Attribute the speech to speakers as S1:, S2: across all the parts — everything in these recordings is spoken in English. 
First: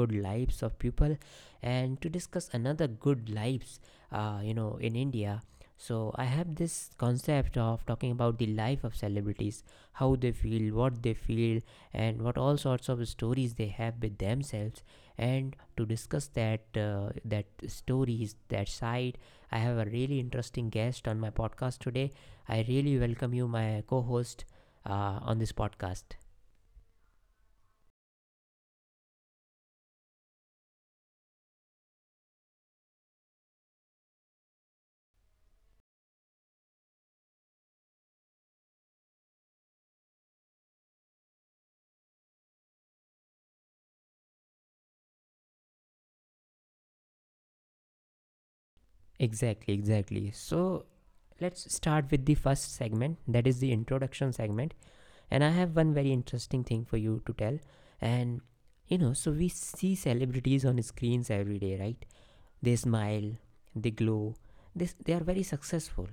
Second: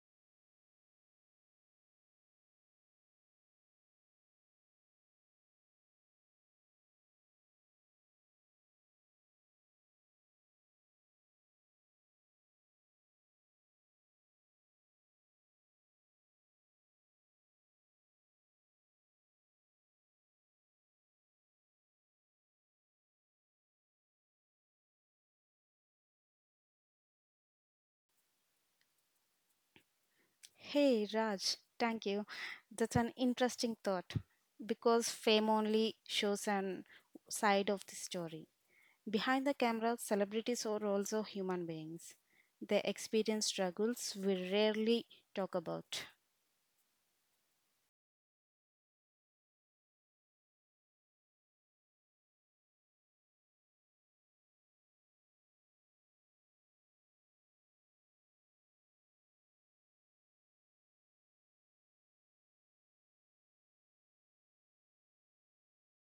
S1: good lives of people and to discuss another good lives, in India. So, I have this concept of talking about the life of celebrities, how they feel, what they feel, and what all sorts of stories they have with themselves. And to discuss that stories, that side, I have a really interesting guest on my podcast today. I really welcome you, my co host on this podcast.
S2: Hey, Raj, thank you. That's an interesting thought because fame only shows an side of the story. Behind the camera, celebrities are also human beings. They experience struggles we rarely talk about.
S1: Exactly, exactly. So let's start with the first segment, that is the introduction segment. And I have one very interesting thing for you to tell. And so we see celebrities on screens every day, right? They smile, they glow, they are very successful.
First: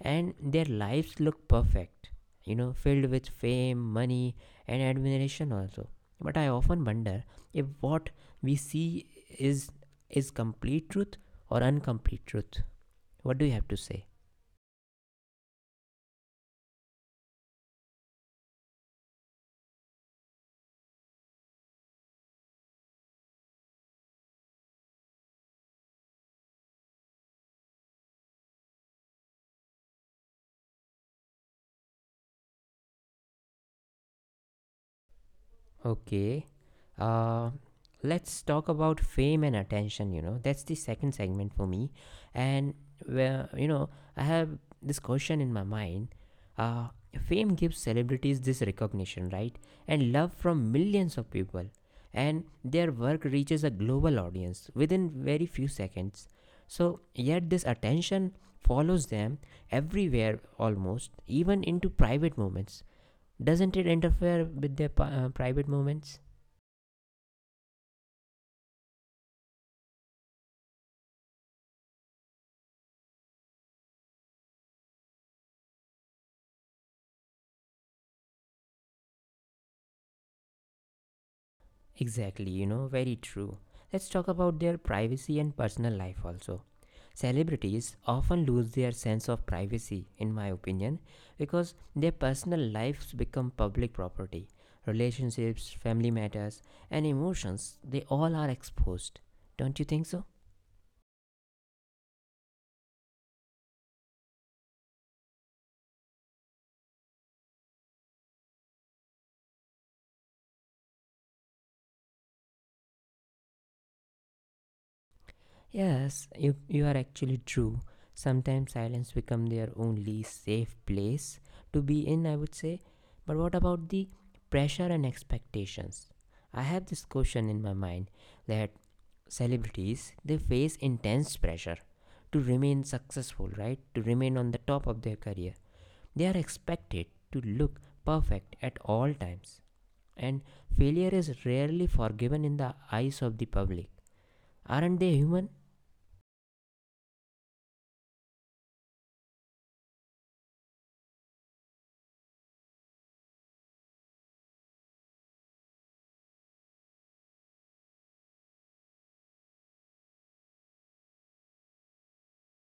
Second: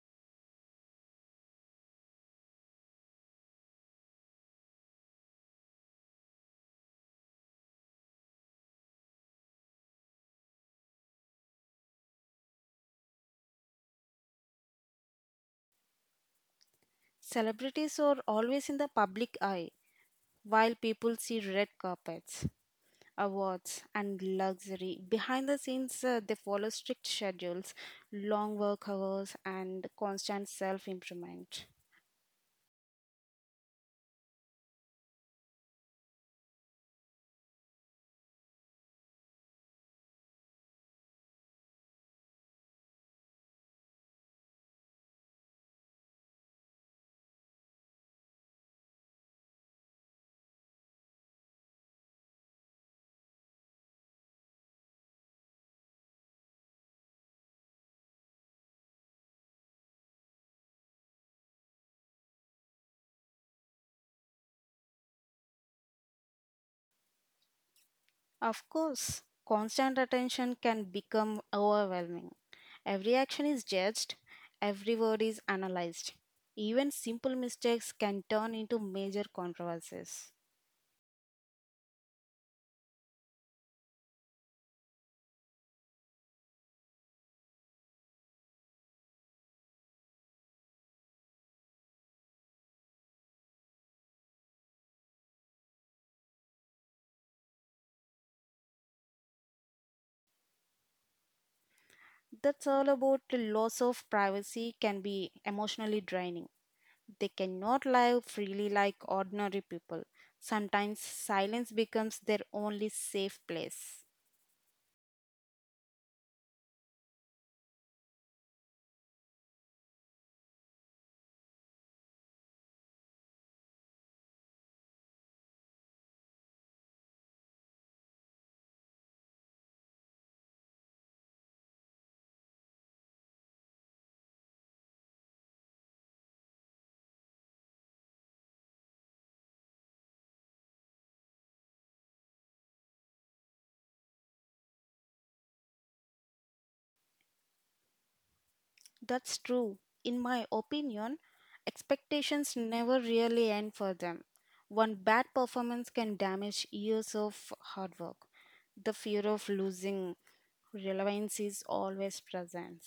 S1: And their lives look perfect, filled with fame, money, and admiration also. But I often wonder if what we see is is complete truth or incomplete truth. What do you have to say?
S2: Celebrities are always in the public eye, while people see red carpets, awards, and luxury. Behind the scenes, they follow strict schedules, long work hours, and constant self improvement.
S1: Okay. Uh, let's talk about fame and attention. That's the second segment for me. And, where, I have this question in my mind. Uh, Fame gives celebrities this recognition, right? And love from millions of people. And their work reaches a global audience within very few seconds. So, yet this attention follows them everywhere almost, even into private moments. Doesn't it interfere with their private moments?
S2: Of course, constant attention can become overwhelming. Every action is judged, every word is analyzed. Even simple mistakes can turn into major controversies.
S1: Exactly, very true. Let's talk about their privacy and personal life also. Celebrities often lose their sense of privacy, in my opinion, because their personal lives become public property. Relationships, family matters, and emotions, they all are exposed. Don't you think so?
S2: That's all about the loss of privacy can be emotionally draining. They cannot live freely like ordinary people. Sometimes silence becomes their only safe place.
S1: Yes, you are actually true. Sometimes silence become their only safe place to be in, I would say. But what about the pressure and expectations? I have this question in my mind that celebrities they face intense pressure to remain successful, right? To remain on the top of their career. They are expected to look perfect at all times. And failure is rarely forgiven in the eyes of the public. Aren't they human?
S2: That's true. In my opinion, expectations never really end for them. One bad performance can damage years of hard work. The fear of losing relevance is always present.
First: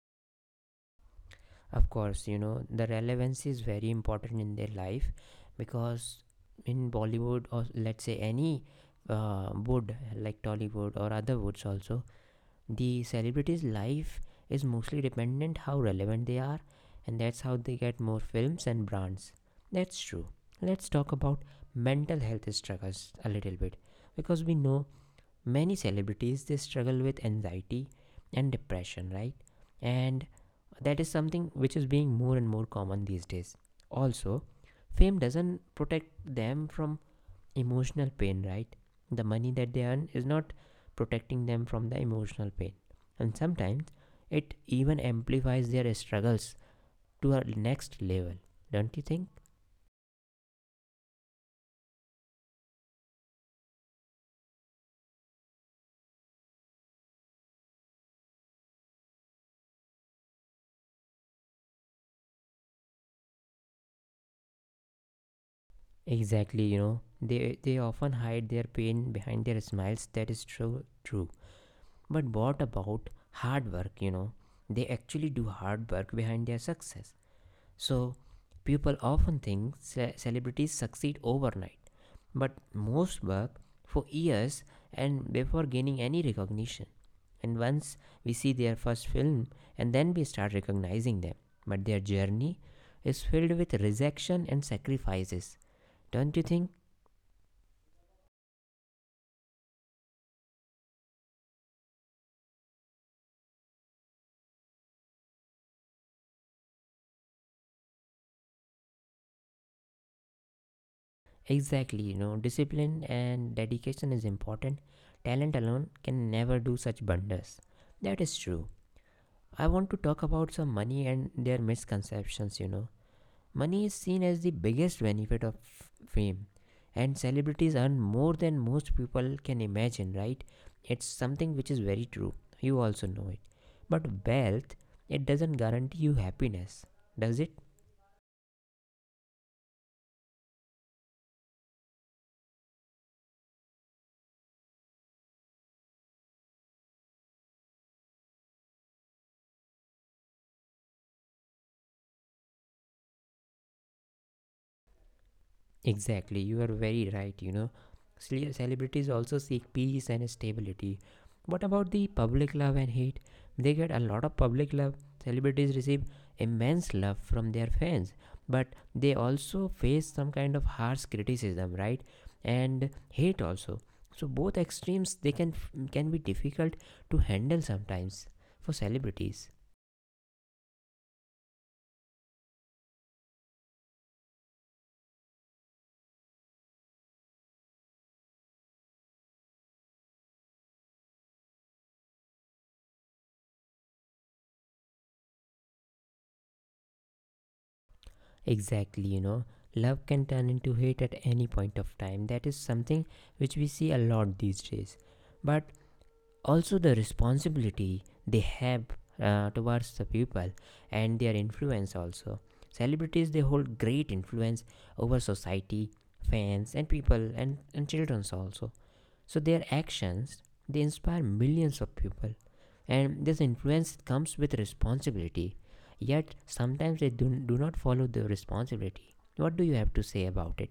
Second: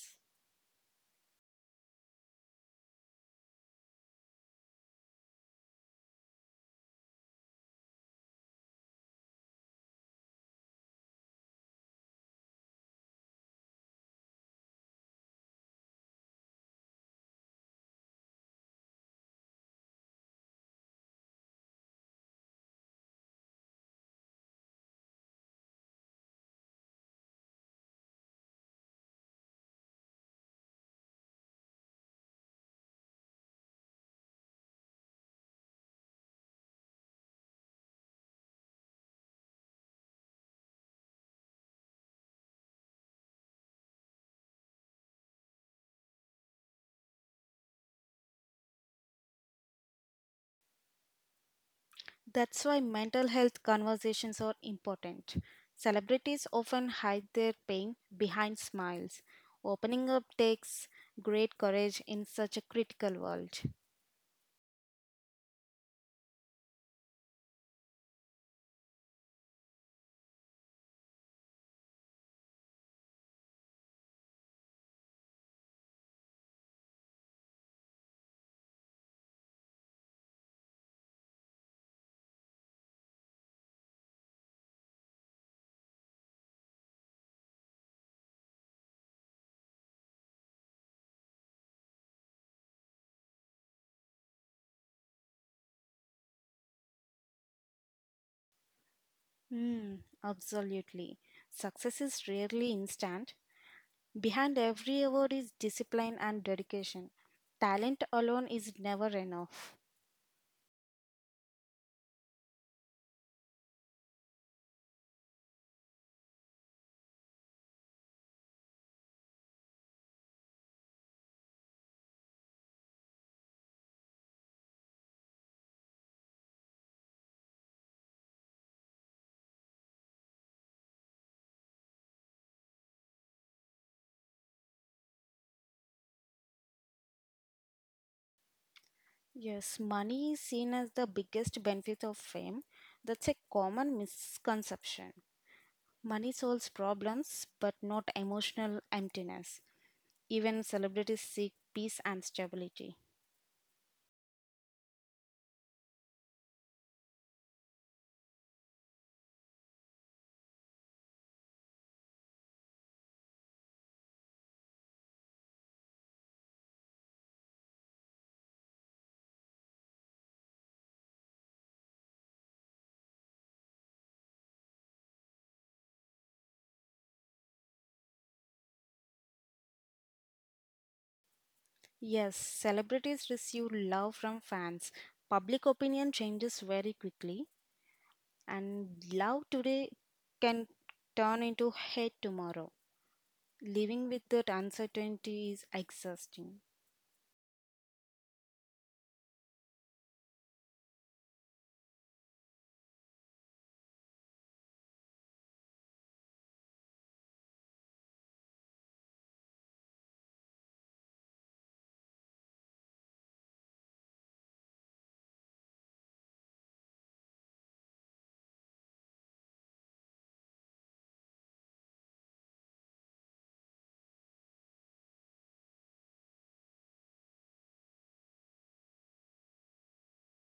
S1: Of course, the relevance is very important in their life because in Bollywood or let's say any wood like Tollywood or other woods also, the celebrity's life is mostly dependent how relevant they are and that's how they get more films and brands. That's true. Let's talk about mental health struggles a little bit because we know many celebrities they struggle with anxiety and depression, right? And that is something which is being more and more common these days. Also, fame doesn't protect them from emotional pain, right? The money that they earn is not protecting them from the emotional pain. And sometimes it even amplifies their struggles to a next level, don't you think?
S2: That's why mental health conversations are important. Celebrities often hide their pain behind smiles. Opening up takes great courage in such a critical world.
S1: Exactly, they often hide their pain behind their smiles. That is true, true. But what about hard work, you know? They actually do hard work behind their success. So, people often think celebrities succeed overnight, but most work for years and before gaining any recognition. And once we see their first film, and then we start recognizing them. But their journey is filled with rejection and sacrifices. Don't you think?
S2: Hmm, absolutely. Success is rarely instant. Behind every award is discipline and dedication. Talent alone is never enough.
S1: Exactly, discipline and dedication is important. Talent alone can never do such wonders. That is true. I want to talk about some money and their misconceptions. Money is seen as the biggest benefit of fame, and celebrities earn more than most people can imagine, right? It's something which is very true. You also know it. But wealth, it doesn't guarantee you happiness, does it?
S2: Yes, money is seen as the biggest benefit of fame. That's a common misconception. Money solves problems, but not emotional emptiness. Even celebrities seek peace and stability.
S1: Exactly, you are very right. Celebrities also seek peace and stability. What about the public love and hate? They get a lot of public love. Celebrities receive immense love from their fans, but they also face some kind of harsh criticism, right? And hate also. So both extremes they can be difficult to handle sometimes for celebrities.
S2: Yes, celebrities receive love from fans. Public opinion changes very quickly, and love today can turn into hate tomorrow. Living with that uncertainty is exhausting.
S1: Exactly, love can turn into hate at any point of time. That is something which we see a lot these days. But also the responsibility they have towards the people and their influence also. Celebrities they hold great influence over society, fans and people and children also. So their actions they inspire millions of people and this influence comes with responsibility. Yet sometimes they do not follow the responsibility. What do you have to say about it?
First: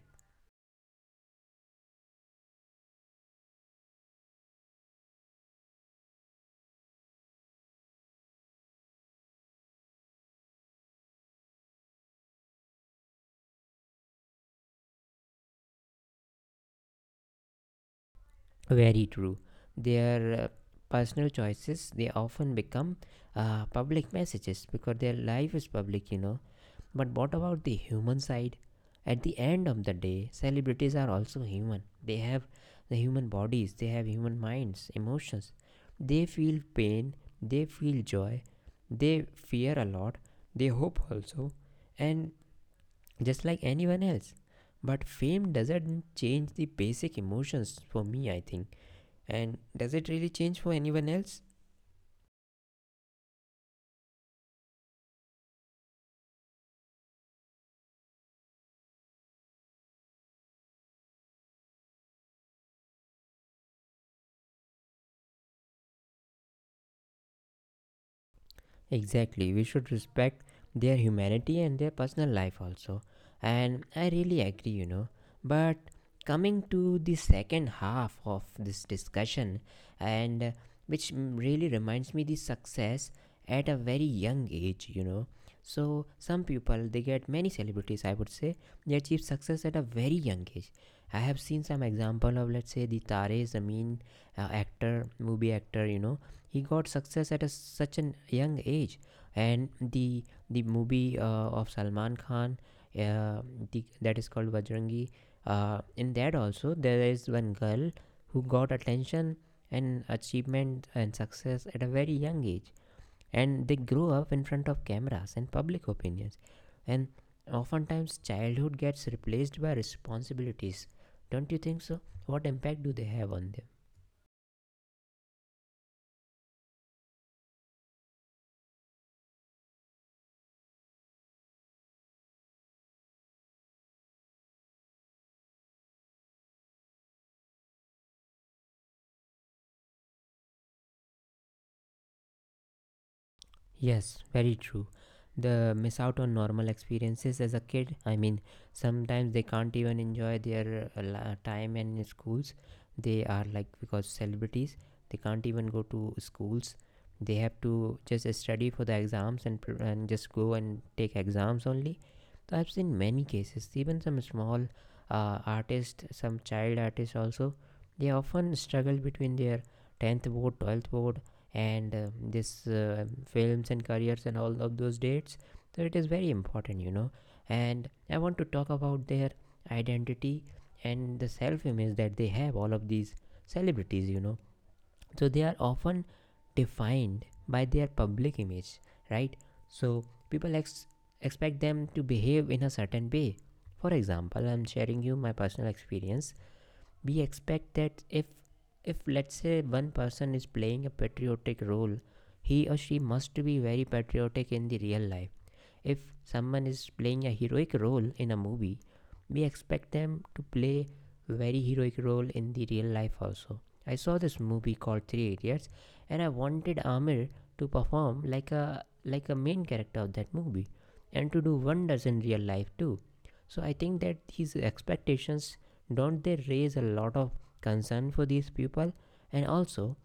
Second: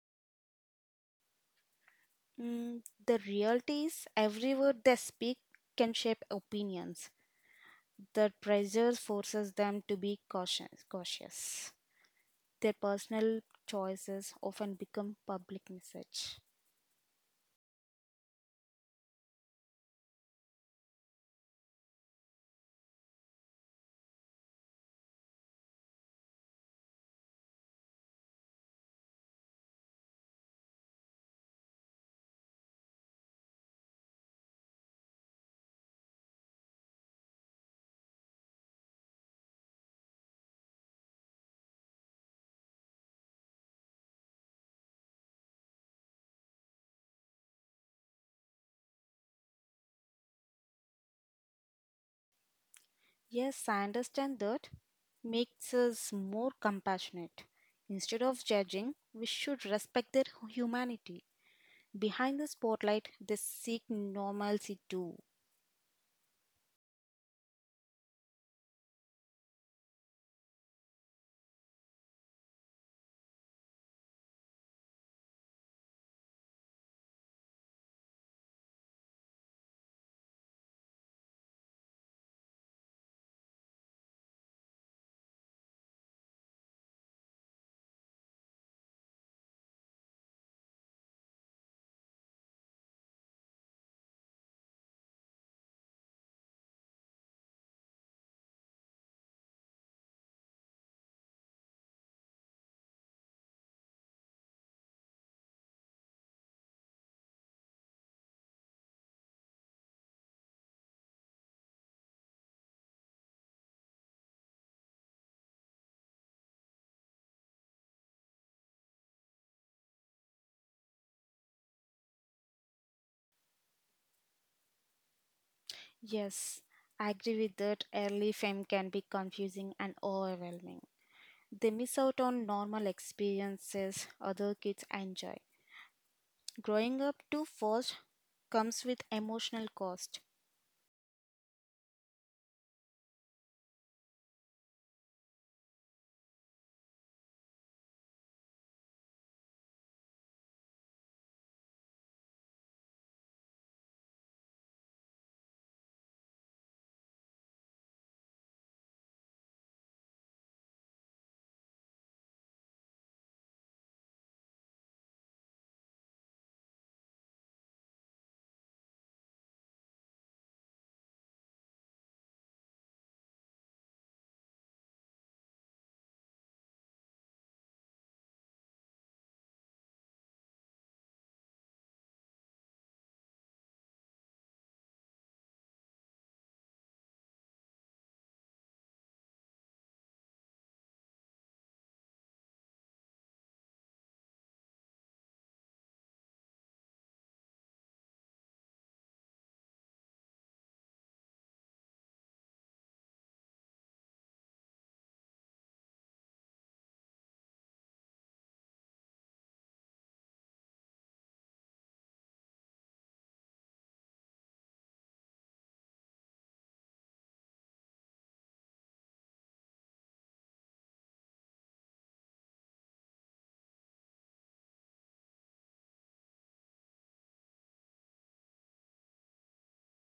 S2: Mm, the reality is, every word they speak can shape opinions. The pressure forces them to be cautious. Cautious. Their personal choices often become public message.
S1: Very true. Their personal choices they often become public messages because their life is public. But what about the human side? At the end of the day, celebrities are also human. They have the human bodies, they have human minds, emotions. They feel pain, they feel joy, they fear a lot, they hope also, and just like anyone else. But fame doesn't change the basic emotions for me, I think. And does it really change for anyone else?
S2: Yes, I understand that makes us more compassionate. Instead of judging, we should respect their humanity. Behind the spotlight, they seek normalcy too.
S1: Exactly, we should respect their humanity and their personal life also. And I really agree. But coming to the second half of this discussion, and uh, really reminds me the success at a very young age. So some people they get many celebrities, I would say, they achieve success at a very young age. I have seen some example of let's say the Tare Zameen actor, movie actor, he got success at such a young age and the movie of Salman Khan, uh, that is called Vajrangi. In that also there is one girl who got attention and achievement and success at a very young age. And they grow up in front of cameras and public opinions. And oftentimes childhood gets replaced by responsibilities. Don't you think so? What impact do they have on
S2: Yes, I agree with that. Early fame can be confusing and overwhelming. They miss out on normal experiences other kids enjoy. Growing up too fast comes with emotional cost.
S1: Yes, very true. The miss out on normal experiences as a kid. I mean, sometimes they can't even enjoy their time in schools. They are like because celebrities, they can't even go to schools. They have to just study for the exams and just go and take exams only. So I've seen many cases. Even some small artists, some child artists also, they often struggle between their 10th board, 12th board, and this films and careers and all of those dates. So it is very important, and I want to talk about their identity and the self image that they have, all of these celebrities, so they are often defined by their public image, right? So people expect them to behave in a certain way. For example, I'm sharing you my personal experience. We expect that if let's say one person is playing a patriotic role, he or she must be very patriotic in the real life. If someone is playing a heroic role in a movie, we expect them to play very heroic role in the real life also. I saw this movie called Three Idiots, and I wanted Amir to perform like a main character of that movie and to do wonders in real life too. So I think that his expectations, don't they raise a lot of concern for these people? And also,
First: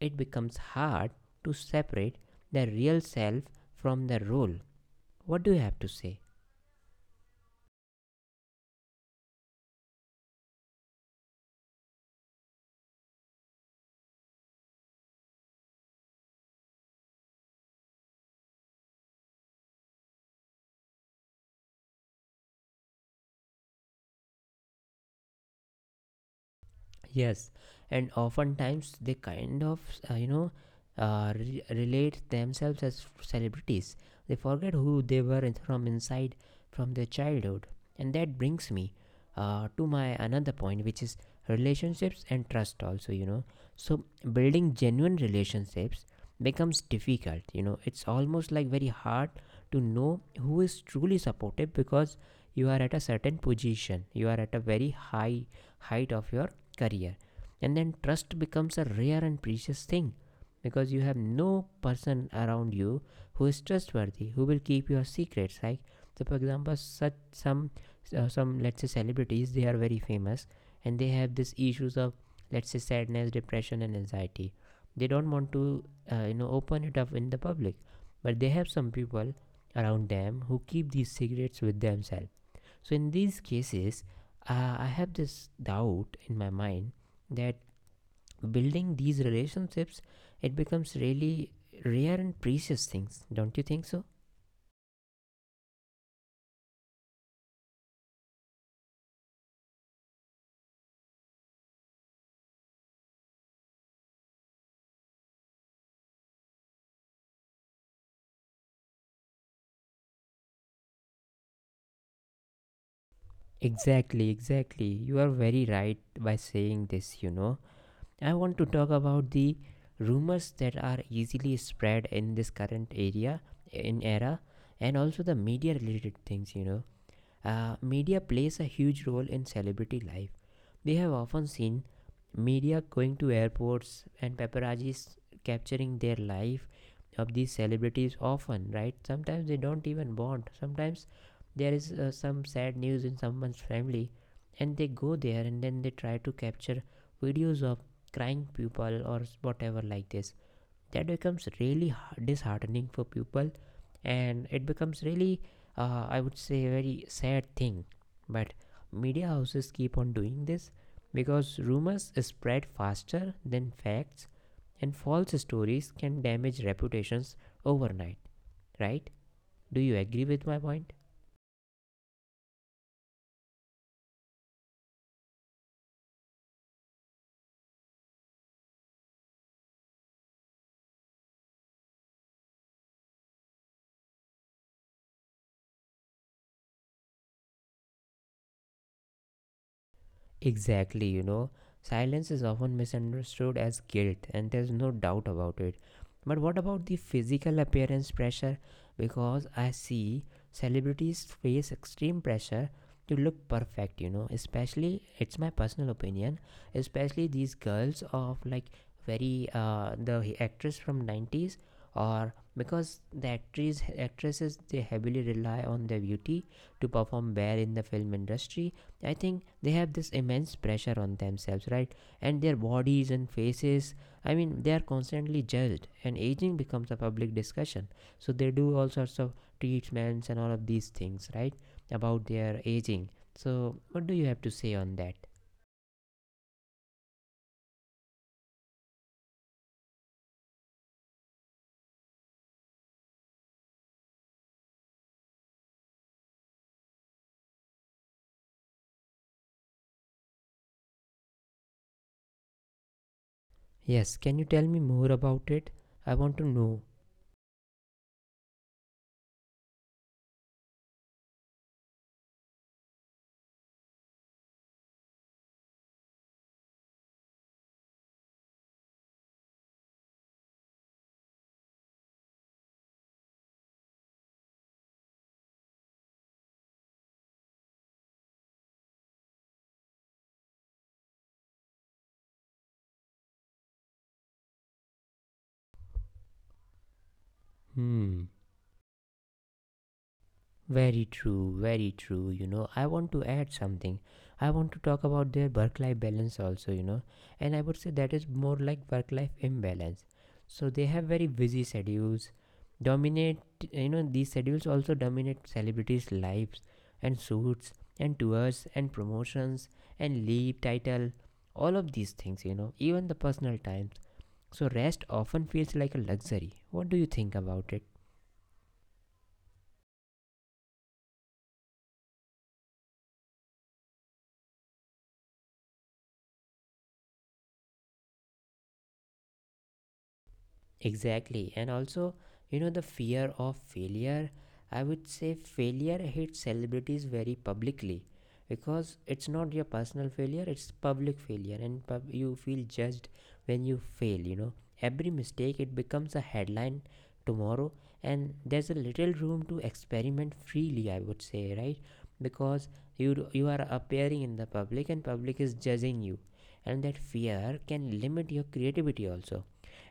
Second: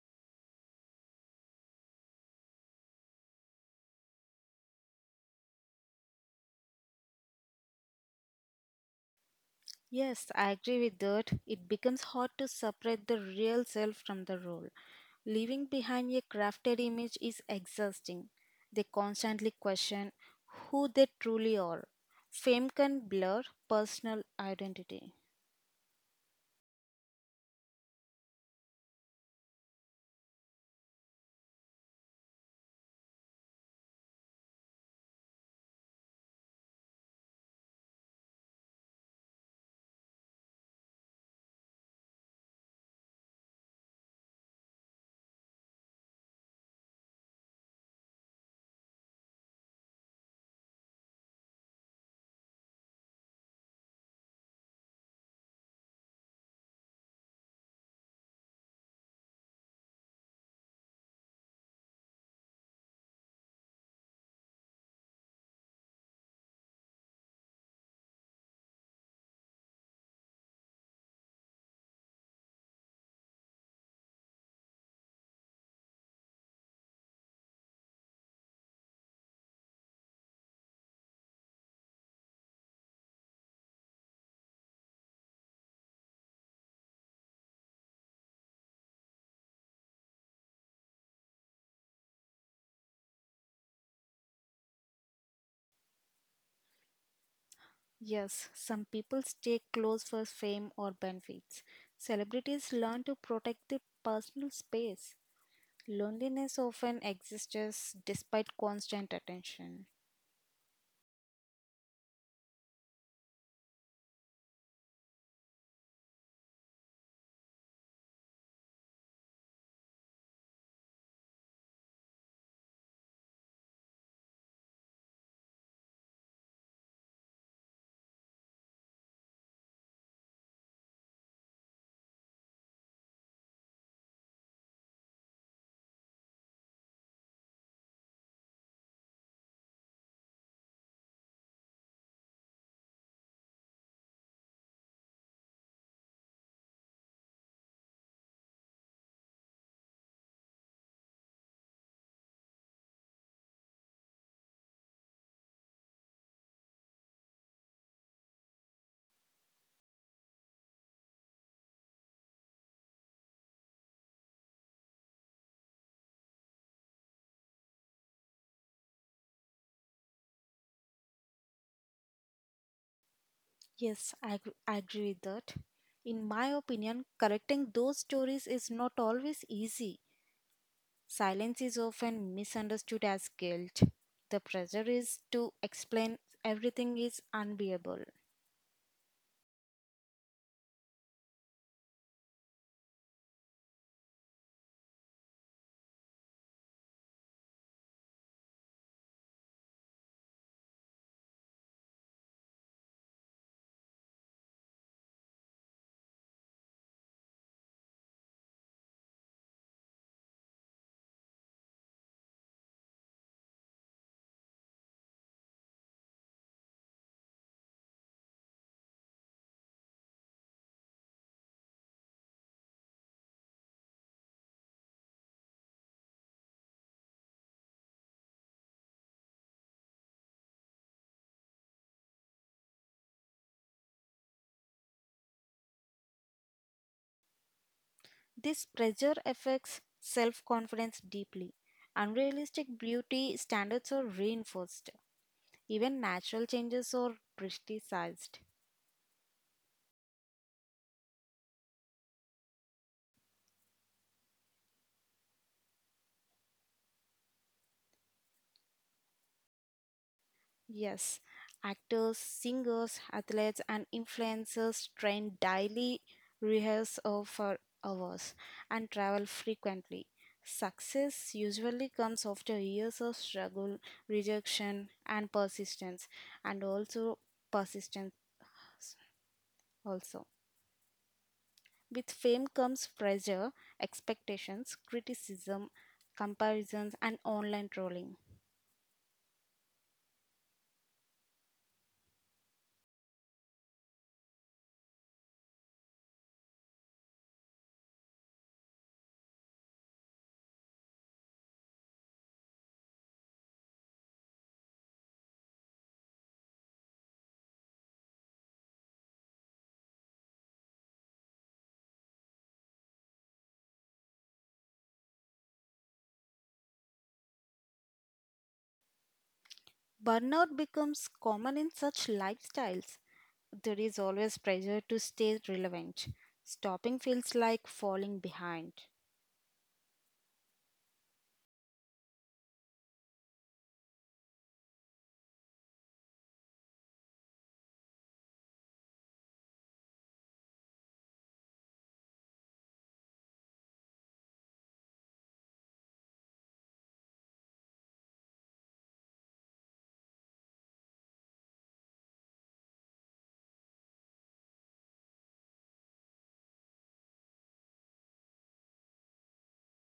S1: it becomes hard to separate the real self from the role. What do you have to say?
S2: Yes, I agree with that. It becomes hard to separate the real self from the role. Leaving behind a crafted image is exhausting. They constantly question who they truly are. Fame can blur personal identity.
S1: Yes, and oftentimes they kind of, uh, you know, relate themselves as celebrities. They forget who they were from inside, from their childhood. And that brings me to my another point, which is relationships and trust, also. So, building genuine relationships becomes difficult. It's almost like very hard to know who is truly supportive, because you are at a certain position, you are at a very high height of your career, and then trust becomes a rare and precious thing because you have no person around you who is trustworthy, who will keep your secrets. Like, so for example such some let's say celebrities, they are very famous and they have these issues of let's say sadness, depression and anxiety, they don't want to open it up in the public, but they have some people around them who keep these secrets with themselves. So in these cases, I have this doubt in my mind that building these relationships, it becomes really rare and precious things. Don't you think so?
S2: Yes, some people stay close for fame or benefits. Celebrities learn to protect their personal space. Loneliness often exists despite constant attention.
S1: Exactly, exactly. You are very right by saying this. I want to talk about the rumors that are easily spread in this current area, in era, and also the media related things. Media plays a huge role in celebrity life. We have often seen media going to airports and paparazzis capturing their life of these celebrities often, right? Sometimes they don't even bond. Sometimes there is some sad news in someone's family, and they go there and then they try to capture videos of crying people or whatever like this. That becomes really disheartening for people, and it becomes really I would say a very sad thing. But media houses keep on doing this because rumors spread faster than facts, and false stories can damage reputations overnight, right? Do you agree with my point?
S2: Yes, I agree with that. In my opinion, correcting those stories is not always easy. Silence is often misunderstood as guilt. The pressure is to explain everything is unbearable.
S1: Exactly, you know, silence is often misunderstood as guilt, and there's no doubt about it. But what about the physical appearance pressure? Because I see celebrities face extreme pressure to look perfect, you know, especially, it's my personal opinion, especially these girls of like very, the actress from 90s. Or because the actress actresses, they heavily rely on their beauty to perform well in the film industry. I think they have this immense pressure on themselves, right? And their bodies and faces, I mean, they are constantly judged, and aging becomes a public discussion. So they do all sorts of treatments and all of these things, right? About their aging. So, what do you have to say on that?
S2: This pressure affects self confidence deeply. Unrealistic beauty standards are reinforced. Even natural changes are criticized.
S1: Yes, can you tell me more about it? I want to know.
S2: Yes, actors, singers, athletes, and influencers train daily, rehearse for hours, and travel frequently. Success usually comes after years of struggle, rejection, and persistence, and persistence also. With fame comes pressure, expectations, criticism, comparisons, and online trolling.
S1: Hmm. Very true, very true. You know, I want to add something. I want to talk about their work life balance also, you know, and I would say that is more like work life imbalance. So they have very busy schedules, dominate, you know, these schedules also dominate celebrities' lives and suits and tours and promotions and leave title, all of these things, you know, even the personal times. So rest often feels like a luxury. What do you think about it?
S2: Burnout becomes common in such lifestyles. There is always pressure to stay relevant. Stopping feels like falling behind.
S1: Exactly. And also, you know, the fear of failure. I would say failure hits celebrities very publicly because it's not your personal failure, it's public failure, and you feel judged when you fail, you know. Every mistake, it becomes a headline tomorrow, and there's a little room to experiment freely, I would say, right? Because you are appearing in the public and public is judging you, and that fear can limit your creativity also,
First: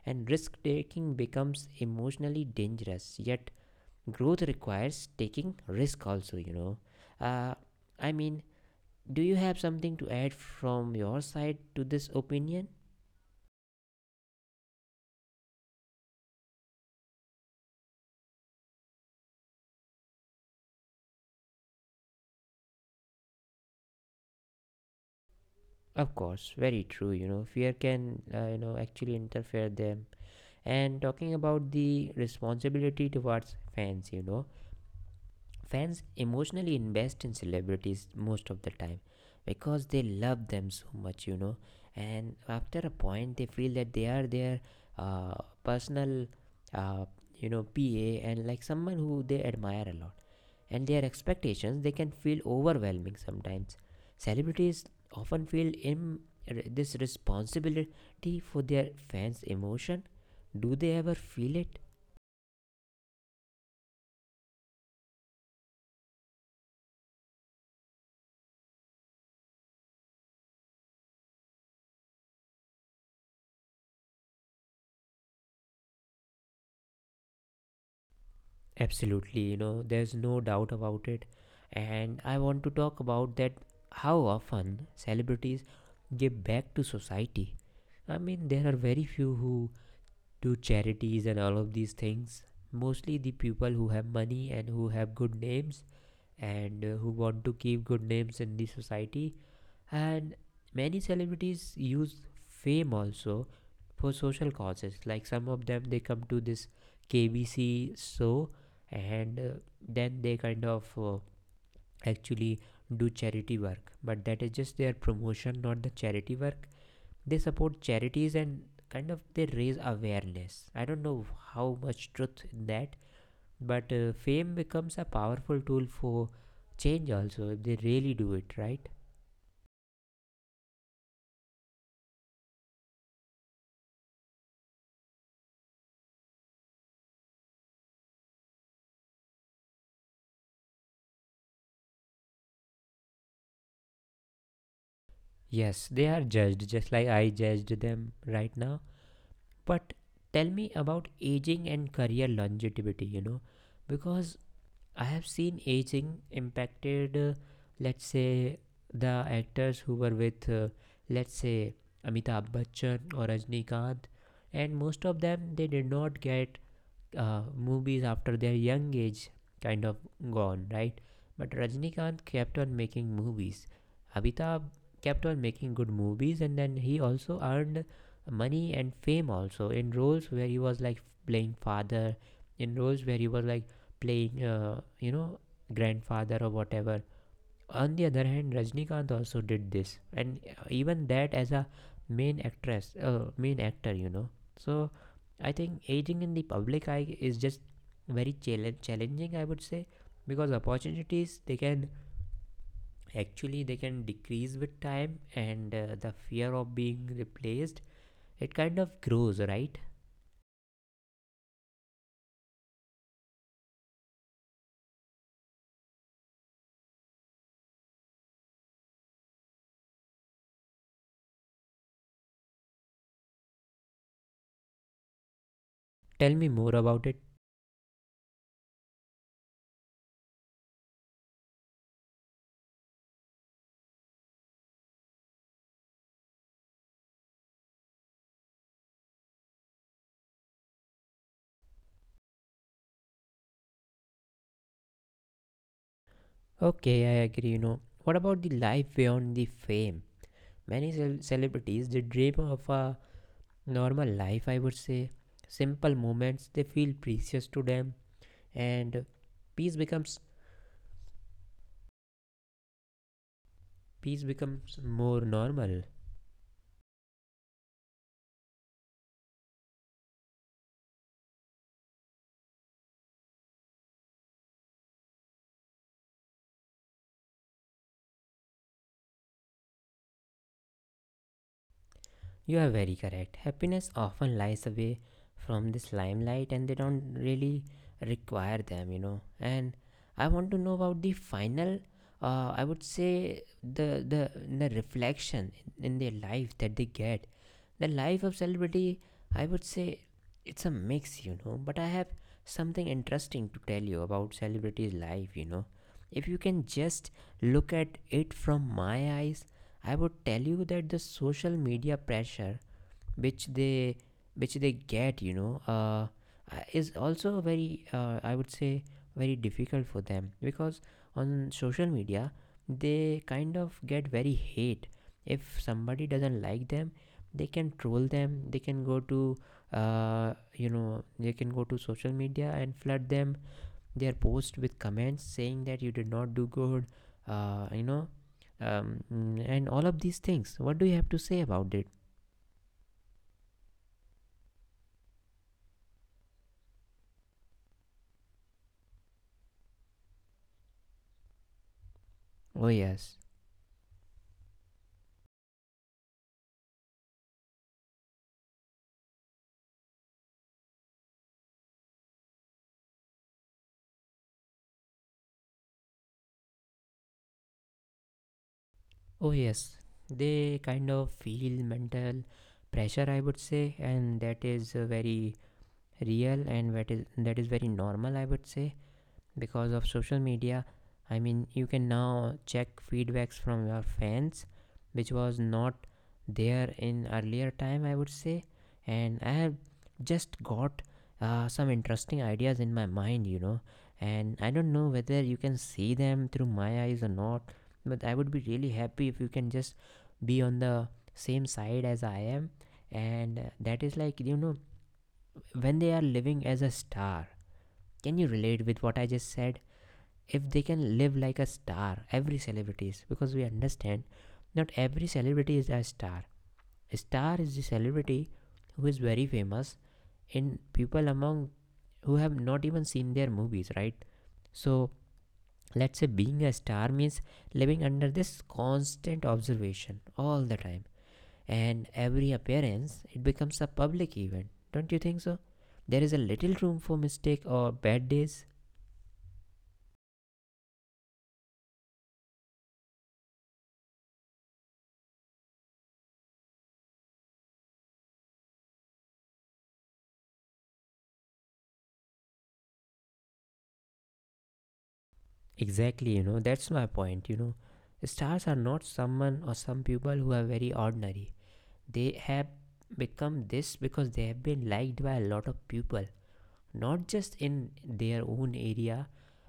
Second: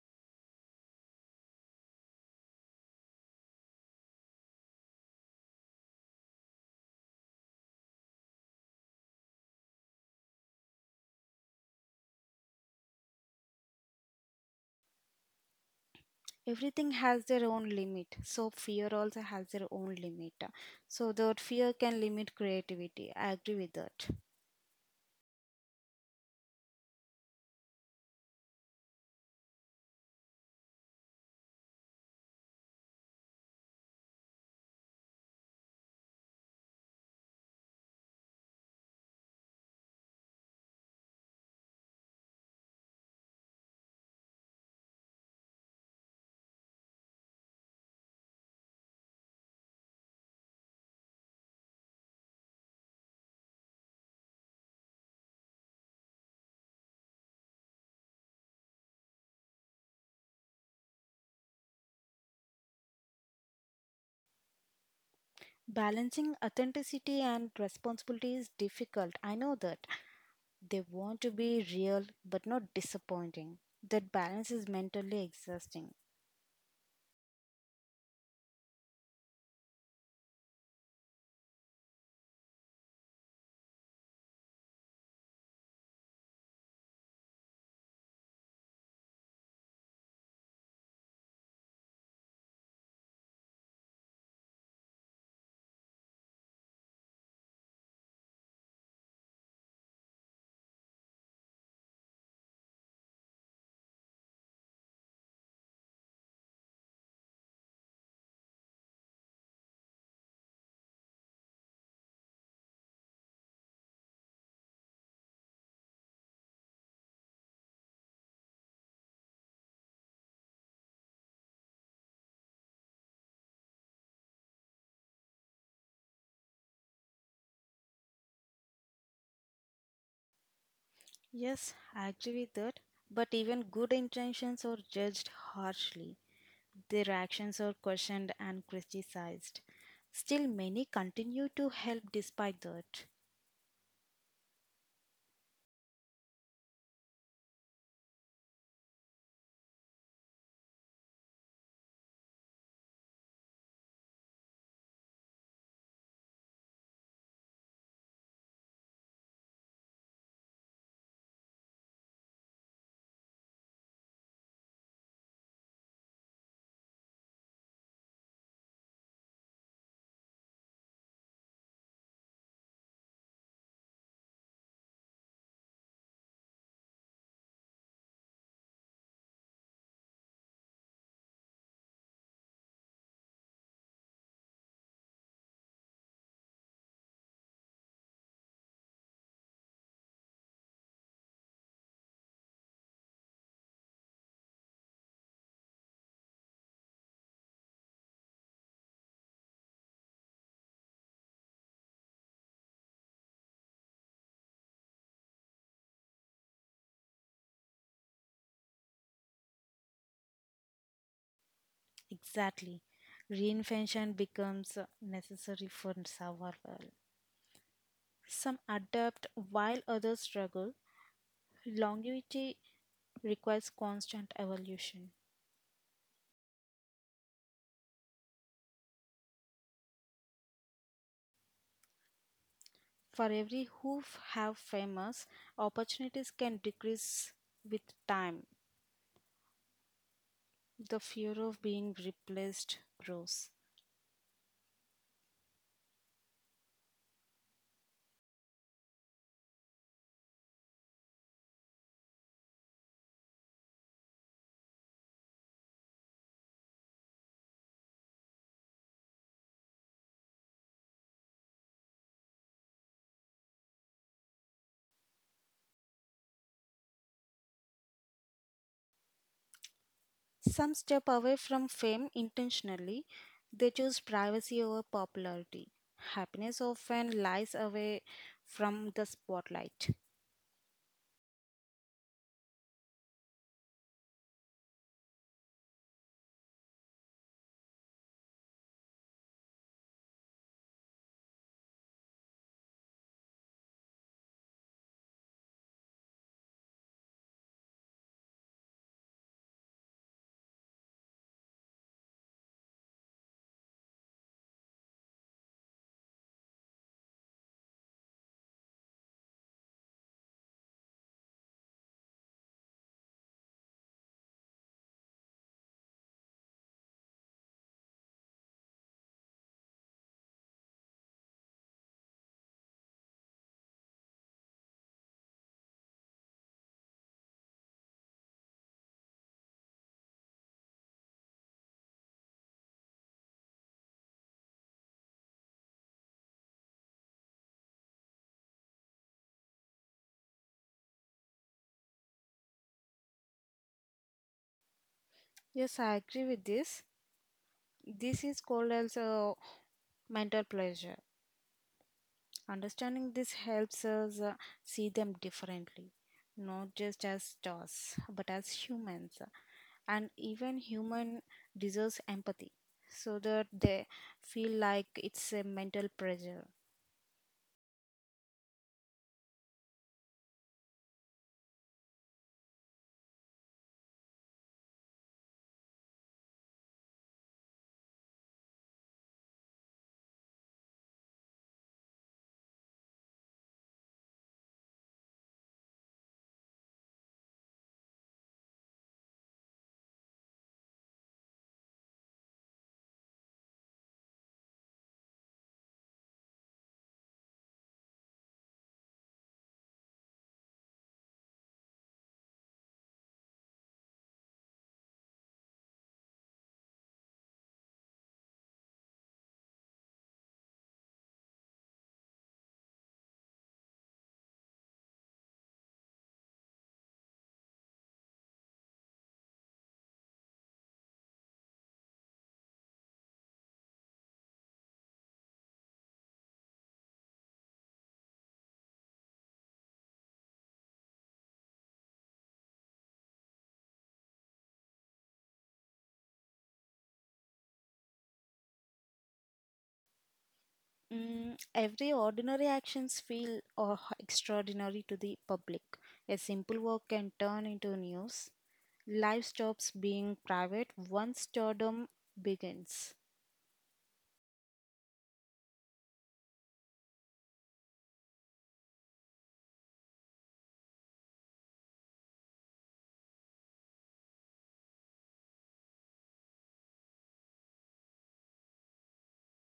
S1: and risk taking becomes emotionally dangerous. Yet growth requires taking risk also, you know. uh, I mean, do you have something to add from your side to this opinion?
S2: Everything has their own limit, so fear also has their own limit. So that fear can limit creativity. I agree with that.
S1: Of course, very true. You know, fear can, you know, actually interfere them. And talking about the responsibility towards fans, you know, fans emotionally invest in celebrities most of the time because they love them so much, you know. And after a point, they feel that they are their uh, personal, uh, you know, PA and like someone who they admire a lot. And their expectations, they can feel overwhelming sometimes. Celebrities often feel in this responsibility for their fans emotion. Do they ever feel it?
S2: Balancing authenticity and responsibility is difficult. I know that. They want to be real but not disappointing. That balance is mentally exhausting.
S1: Absolutely, you know, there's no doubt about it. And I want to talk about that, how often celebrities give back to society. I mean, there are very few who do charities and all of these things. Mostly the people who have money and who have good names and who want to keep good names in the society, and many celebrities use fame also for social causes. Like some of them, they come to this KBC show and then they kind of actually do charity work. But that is just their promotion, not the charity work. They support charities and kind of they raise awareness. I don't know how much truth in that, but fame becomes a powerful tool for change also if they really do it right.
S2: Yes, I agree with that. But even good intentions are judged harshly. Their actions are questioned and criticized. Still, many continue to help despite that.
S1: Yes, they are judged just like I judged them right now. But tell me about aging and career longevity, you know, because I have seen aging impacted, let's say, the actors who were with, let's say, Amitabh Bachchan or Rajnikant, and most of them, they did not get movies after their young age kind of gone, right? But Rajnikant kept on making movies. Amitabh kept on making good movies, and then he also earned money and fame also in roles where he was like playing father, in roles where he was like playing, you know, grandfather or whatever. On the other hand, Rajnikant also did this, and even that as a main actress, main actor, you know. So I think aging in the public eye is just very challenge challenging, I would say, because opportunities, they can actually they can decrease with time, and the fear of being replaced, it kind of grows, right?
S2: Exactly. Reinvention becomes necessary for survival. Some adapt while others struggle. Longevity requires constant evolution.
S1: Tell me more about it.
S2: For every who have famous, opportunities can decrease with time. The fear of being replaced grows.
S1: Okay, I agree. You know, what about the life beyond the fame? Many celebrities, they dream of a normal life, I would say. Simple moments, they feel precious to them, and peace becomes peace becomes more normal.
S2: Some step away from fame intentionally. They choose privacy over popularity. Happiness often lies away from the spotlight.
S1: You are very correct. Happiness often lies away from this limelight and they don't really require them, you know. And I want to know about the final I would say the reflection in their life that they get. The life of celebrity, I would say it's a mix, you know, but I have something interesting to tell you about celebrity's life, you know. If you can just look at it from my eyes, I would tell you that the social media pressure which they which they get, you know, is also very I would say very difficult for them because on social media they kind of get very hate. If somebody doesn't like them, they can troll them. They can go to you know, they can go to social media and flood them their post with comments saying that you did not do good, you know, and all of these things. What do you have to say about it?
S2: Yes, I agree with this. This is called as mental pleasure.
S1: Oh,
S2: Understanding
S1: yes.
S2: this helps us see them differently, not just as stars, but as humans. And even human deserves empathy so that they feel like it's a mental pressure.
S1: Oh, yes. They kind of feel mental pressure, I would say, and that is very real, and that is very normal, I would say. Because of social media, I mean, you can now check feedbacks from your fans, which was not there in earlier time, I would say. And I have just got some interesting ideas in my mind, you know, and I don't know whether you can see them through my eyes or not, but I would be really happy if you can just be on the same side as I am. And that is like, you know, when they are living as a star, can you relate with what I just said? If they can live like a star, every celebrities, because we understand not every celebrity is a star. A star is the celebrity who is very famous in people among who have not even seen their movies, right? So let's say being a star means living under this constant observation all the time, and every appearance, it becomes a public event. Don't you think so? There is a little room for mistake or bad days.
S2: Mm, every ordinary actions feel or extraordinary to the public. A simple work can turn into news. Life stops being private once stardom begins.
S1: Exactly, you know, that's my point. You know, stars are not someone or some people who are very ordinary. They have become this because they have been liked by a lot of people, not just in their own area,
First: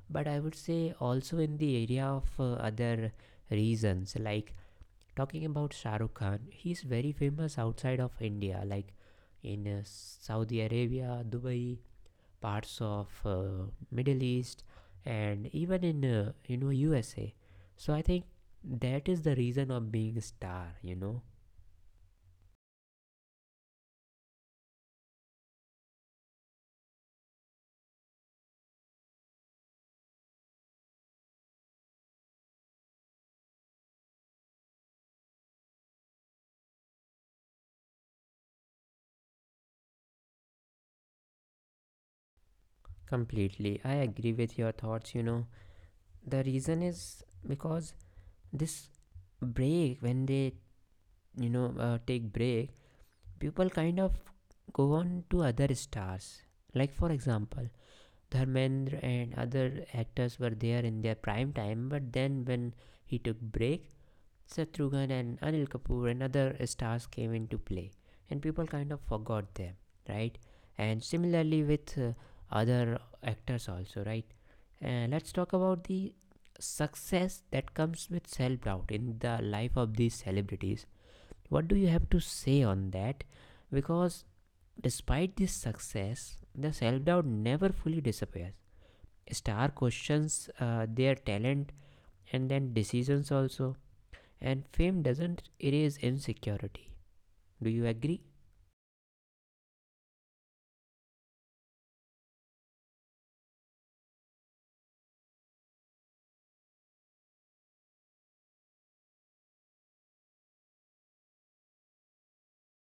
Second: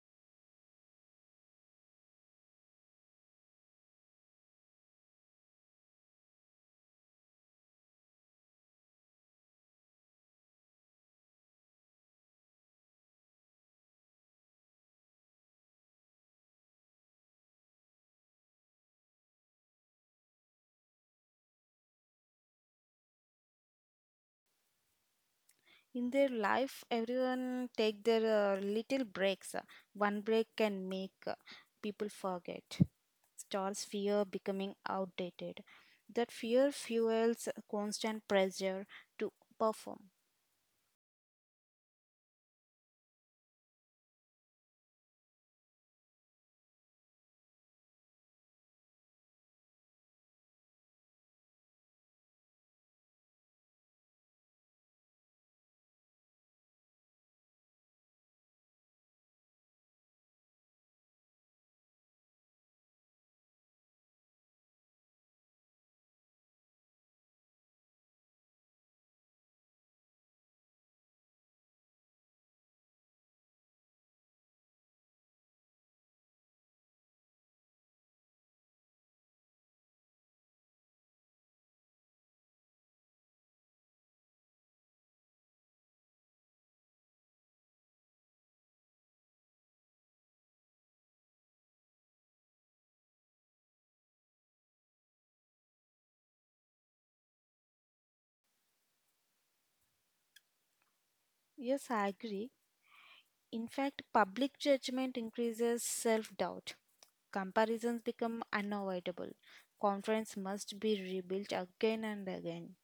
S1: but I would say also in the area of other reasons. Like talking about Shah Rukh Khan, he's very famous outside of India, like in Saudi Arabia, Dubai, parts of Middle East, and even in you know, USA. So I think that is the reason of being a star. You know,
S2: In their life everyone take their little breaks, one break can make people forget. Stars fear becoming outdated. That fear fuels constant pressure to perform.
S1: completely. I agree with your thoughts. You know, the reason is because this break, when they you know take break, people kind of go on to other stars. Like for example, Dharmendra and other actors were there in their prime time, but then when he took break, Seth Rogen and Anil Kapoor and other stars came into play, and people kind of forgot them, right? And similarly with other actors also, right? Let's talk about the success that comes with self-doubt in the life of these celebrities. What do you have to say on that? Because despite this success, the self-doubt never fully disappears. Star questions their talent and then decisions also, and fame doesn't erase insecurity. Do you agree?
S2: Yes, I agree. In fact public judgment increases self doubt. Comparisons become unavoidable. Confidence must be rebuilt again and again.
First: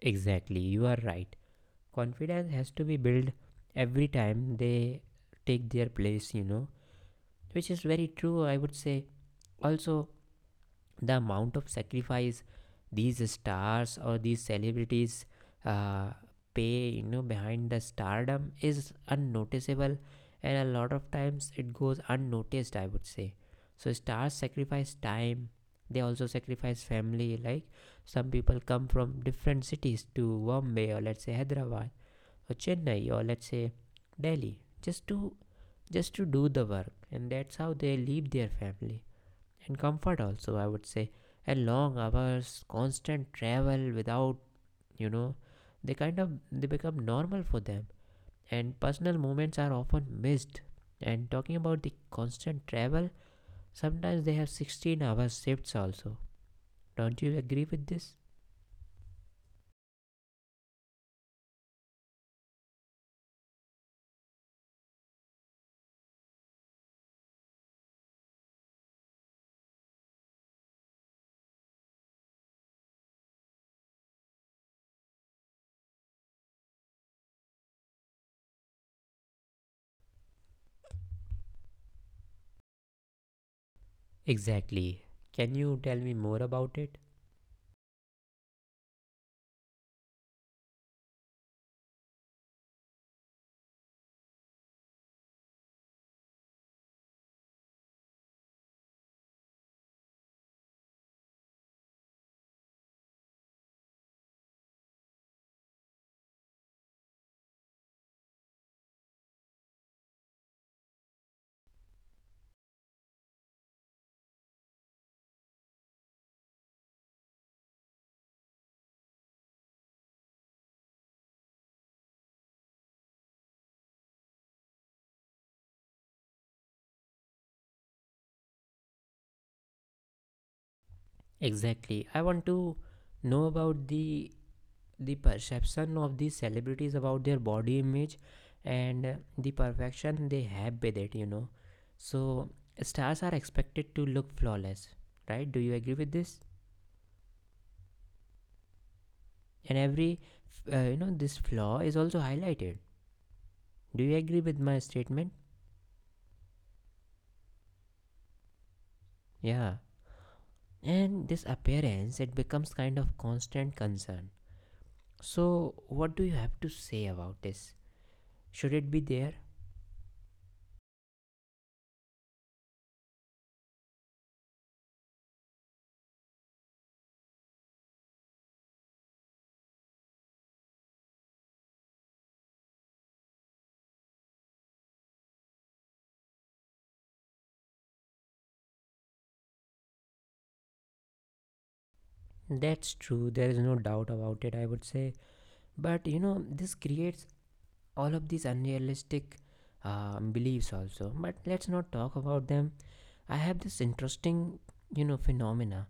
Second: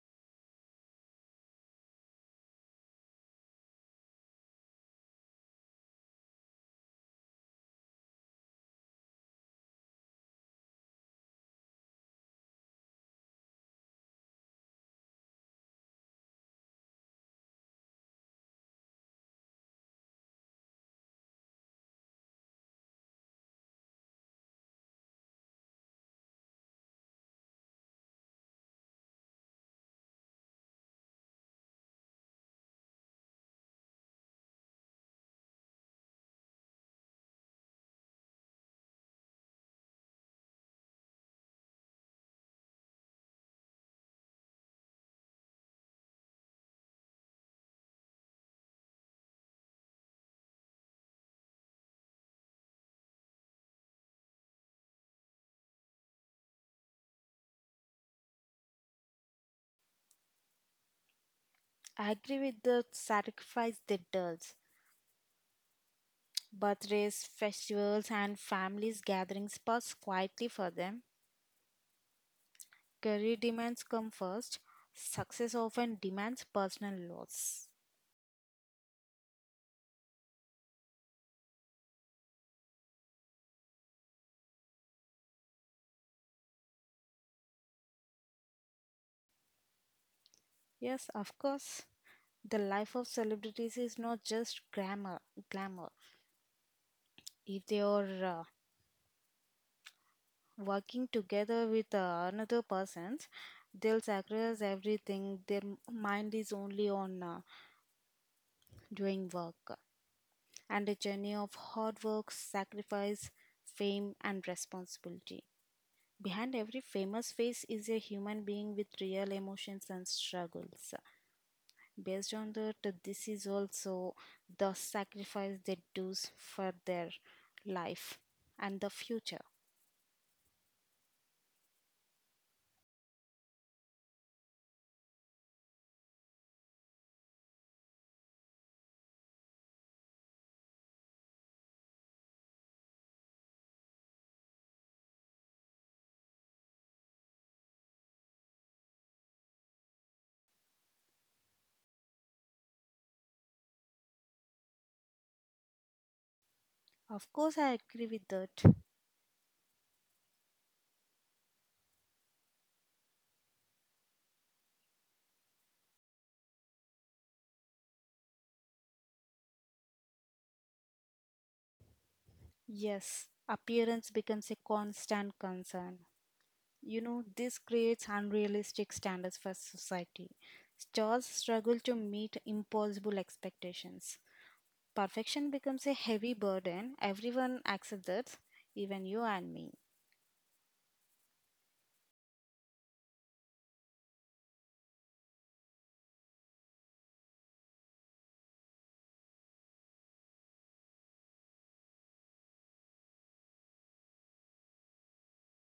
S1: Exactly, you are right. Confidence has to be built every time they take their place, you know, which is very true, I would say. Also, the amount of sacrifice these stars or these celebrities uh, pay behind the stardom is unnoticeable, and a lot of times it goes unnoticed, I would say. So stars sacrifice time, they also sacrifice family. Like some people come from different cities to Bombay, or let's say Hyderabad or Chennai, or let's say Delhi, just to do the work, and that's how they leave their family and comfort also, I would say. And long hours, constant travel without, you know they kind of they become normal for them, and personal moments are often missed. And talking about the constant travel, sometimes they have 16-hour shifts also. Don't you agree with this?
S2: I agree with the sacrifice that does. Birthdays, festivals, and families gatherings pass quietly for them. Career demands come first. Success often demands personal loss.
S1: Exactly, can you tell me more about it?
S2: Yes, of course. The life of celebrities is not just glamour. Glamour. If they are working together with another person, they'll sacrifice everything. Their mind is only on doing work, and a journey of hard work, sacrifice, fame, and responsibility. Behind every famous face is a human being with real emotions and struggles. Based on that, this is also the sacrifice they do for their life and the future.
S1: Exactly, I want to know about the perception of these celebrities about their body image and the perfection they have with it, you know. So stars are expected to look flawless, right? Do you agree with this? And every this flaw is also highlighted. Do you agree with my statement?
S2: Of course, I agree with that.
S1: Yeah. And this appearance, it becomes kind of constant concern. So what do you have to say about this? Should it be there?
S2: Yes, appearance becomes a constant concern. You know, this creates unrealistic standards for society. Stars struggle to meet impossible expectations. Perfection becomes a heavy burden. Everyone accepts that, even you and me.
S1: That's true, there is no doubt about it, I would say. But you know, this creates all of these unrealistic beliefs also, but let's not talk about them. I have this interesting, phenomena,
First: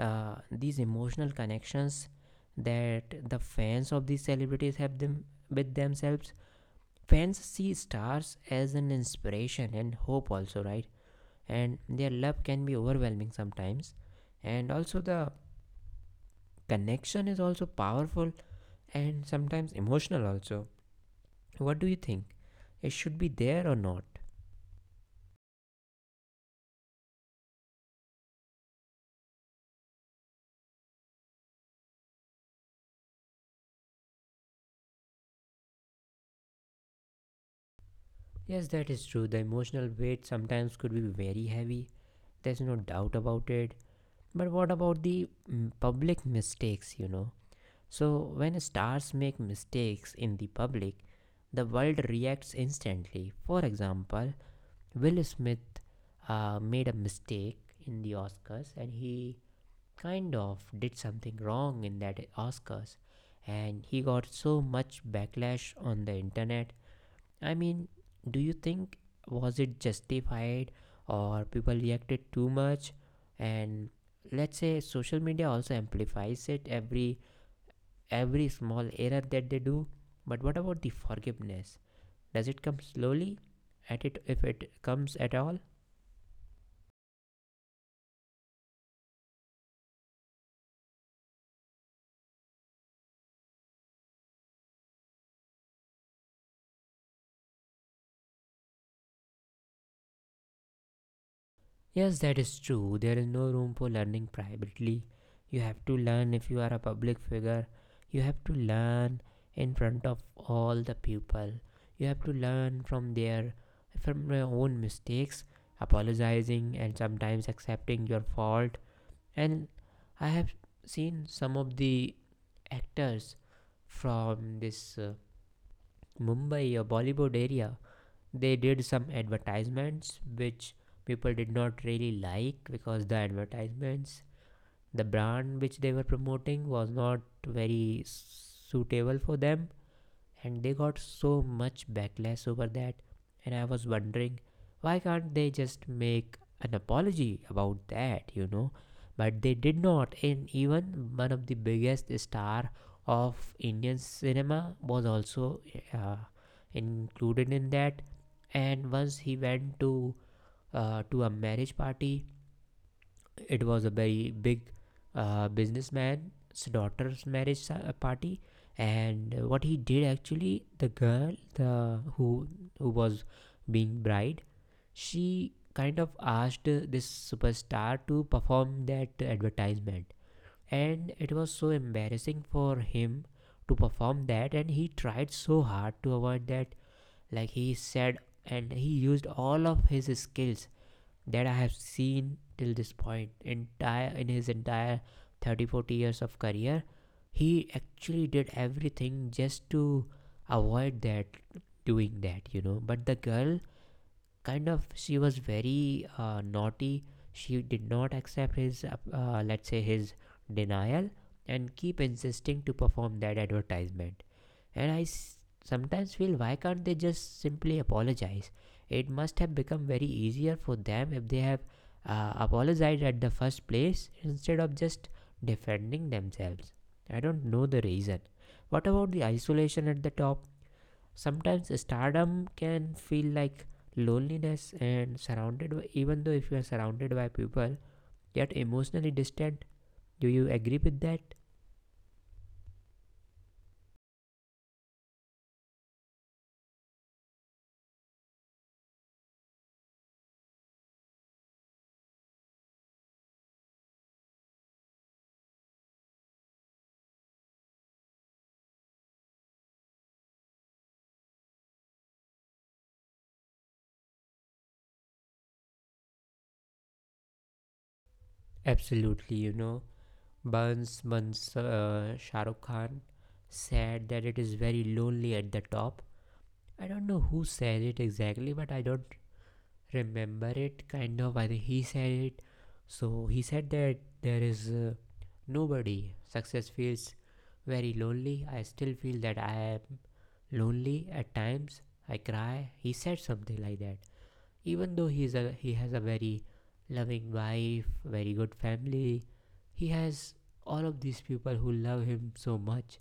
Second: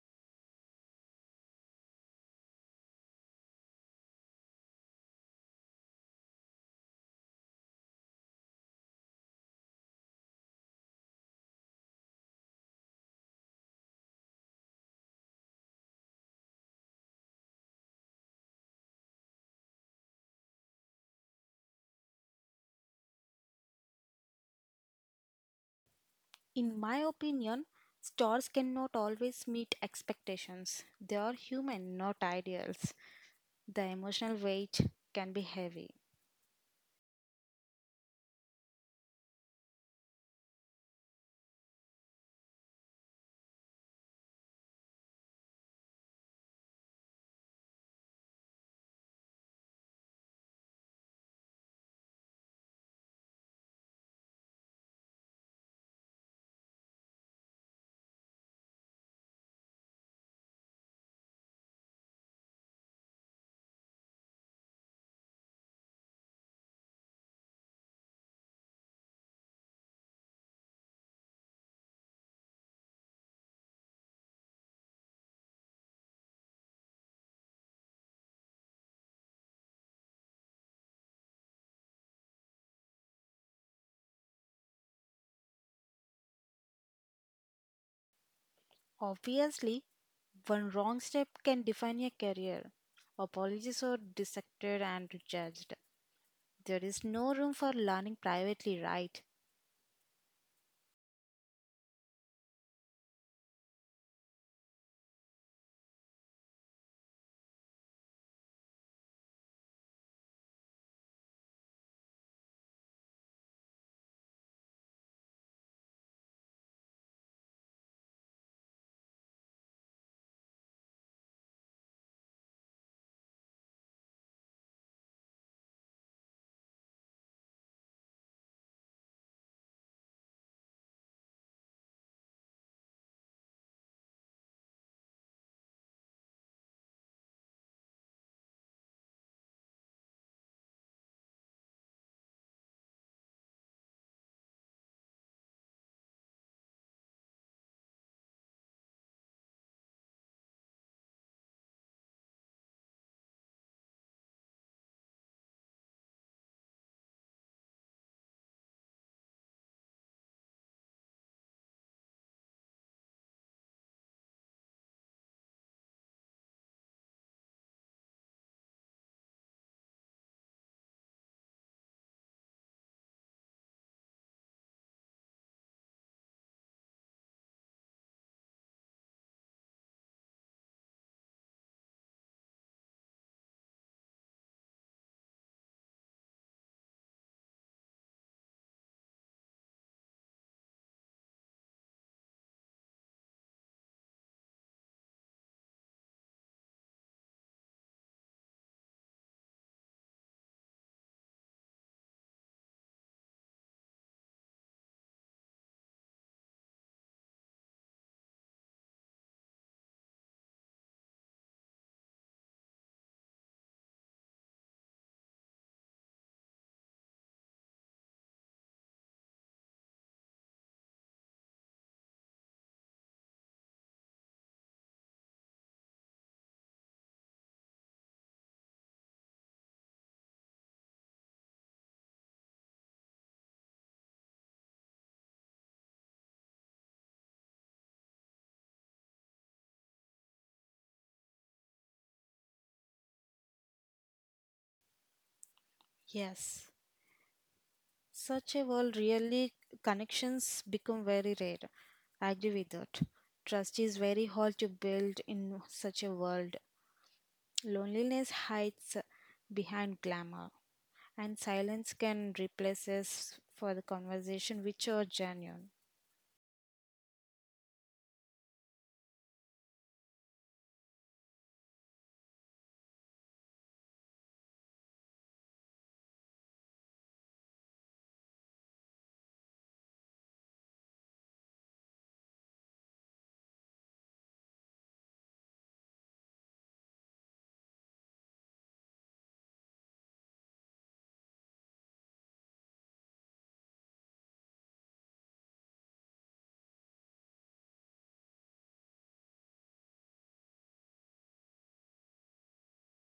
S1: these emotional connections that the fans of these celebrities have them with themselves. Fans see stars as an inspiration and hope also, right? And their love can be overwhelming sometimes. And also the connection is also powerful, and sometimes emotional also. What do you think, it should be there or not?
S2: In my opinion, stars cannot always meet expectations. They are human, not ideals. The emotional weight can be heavy.
S1: Yes, that is true. The emotional weight sometimes could be very heavy. There's no doubt about it. But what about the public mistakes, you know? So, when stars make mistakes in the public, the world reacts instantly. For example, Will Smith made a mistake in the Oscars, and he kind of did something wrong in that Oscars. And he got so much backlash on the internet. I mean, do you think, was it justified, or people reacted too much? And let's say social media also amplifies it every small error that they do. But what about the forgiveness? Does it come slowly? At it if it comes at all?
S2: Obviously, one wrong step can define a career. Apologies are dissected and judged. There is no room for learning privately, right?
S1: Yes, that is true. There is no room for learning privately. You have to learn if you are a public figure. You have to learn in front of all the people. You have to learn from their from your own mistakes, apologizing and sometimes accepting your fault. And I have seen some of the actors from this Mumbai or Bollywood area. They did some advertisements which people did not really like, because the advertisements, the brand which they were promoting was not very suitable for them, and they got so much backlash over that. And I was wondering, why can't they just make an apology about that, you know? But they did not. And even one of the biggest star of Indian cinema was also uh, included in that. And once he went to to a marriage party. It was a very big businessman's daughter's marriage party. And what he did actually, the girl, the who was being bride, she kind of asked this superstar to perform that advertisement, and it was so embarrassing for him to perform that. And he tried so hard to avoid that, like he said, and he used all of his skills that I have seen till this point, entire in his entire 30 40 years of career. He actually did everything just to avoid that doing that, you know. But the girl, she was very naughty. She did not accept his let's say his denial, and keep insisting to perform that advertisement. And sometimes feel, why can't they just simply apologize? It must have become very easier for them if they have apologized at the first place, instead of just defending themselves. I don't know the reason. What about the isolation at the top? Sometimes stardom can feel like loneliness, and surrounded by, even though if you are surrounded by people, yet emotionally distant. Do you agree with that?
S2: Yes. Such a world really connections become very rare. I agree with that. Trust is very hard to build in such a world. Loneliness hides behind glamour, and silence can replace us for the conversation which are genuine.
S1: Absolutely, you know, burns once, Shah Rukh Khan said that it is very lonely at the top. I don't know who said it exactly, but I don't remember it, kind of, I think he said it. So he said that there is, nobody, success feels very lonely. I still feel that I am lonely at times, I cry, he said something like that. Even though he has a very loving wife, very good family, he has all of these people who love him so much,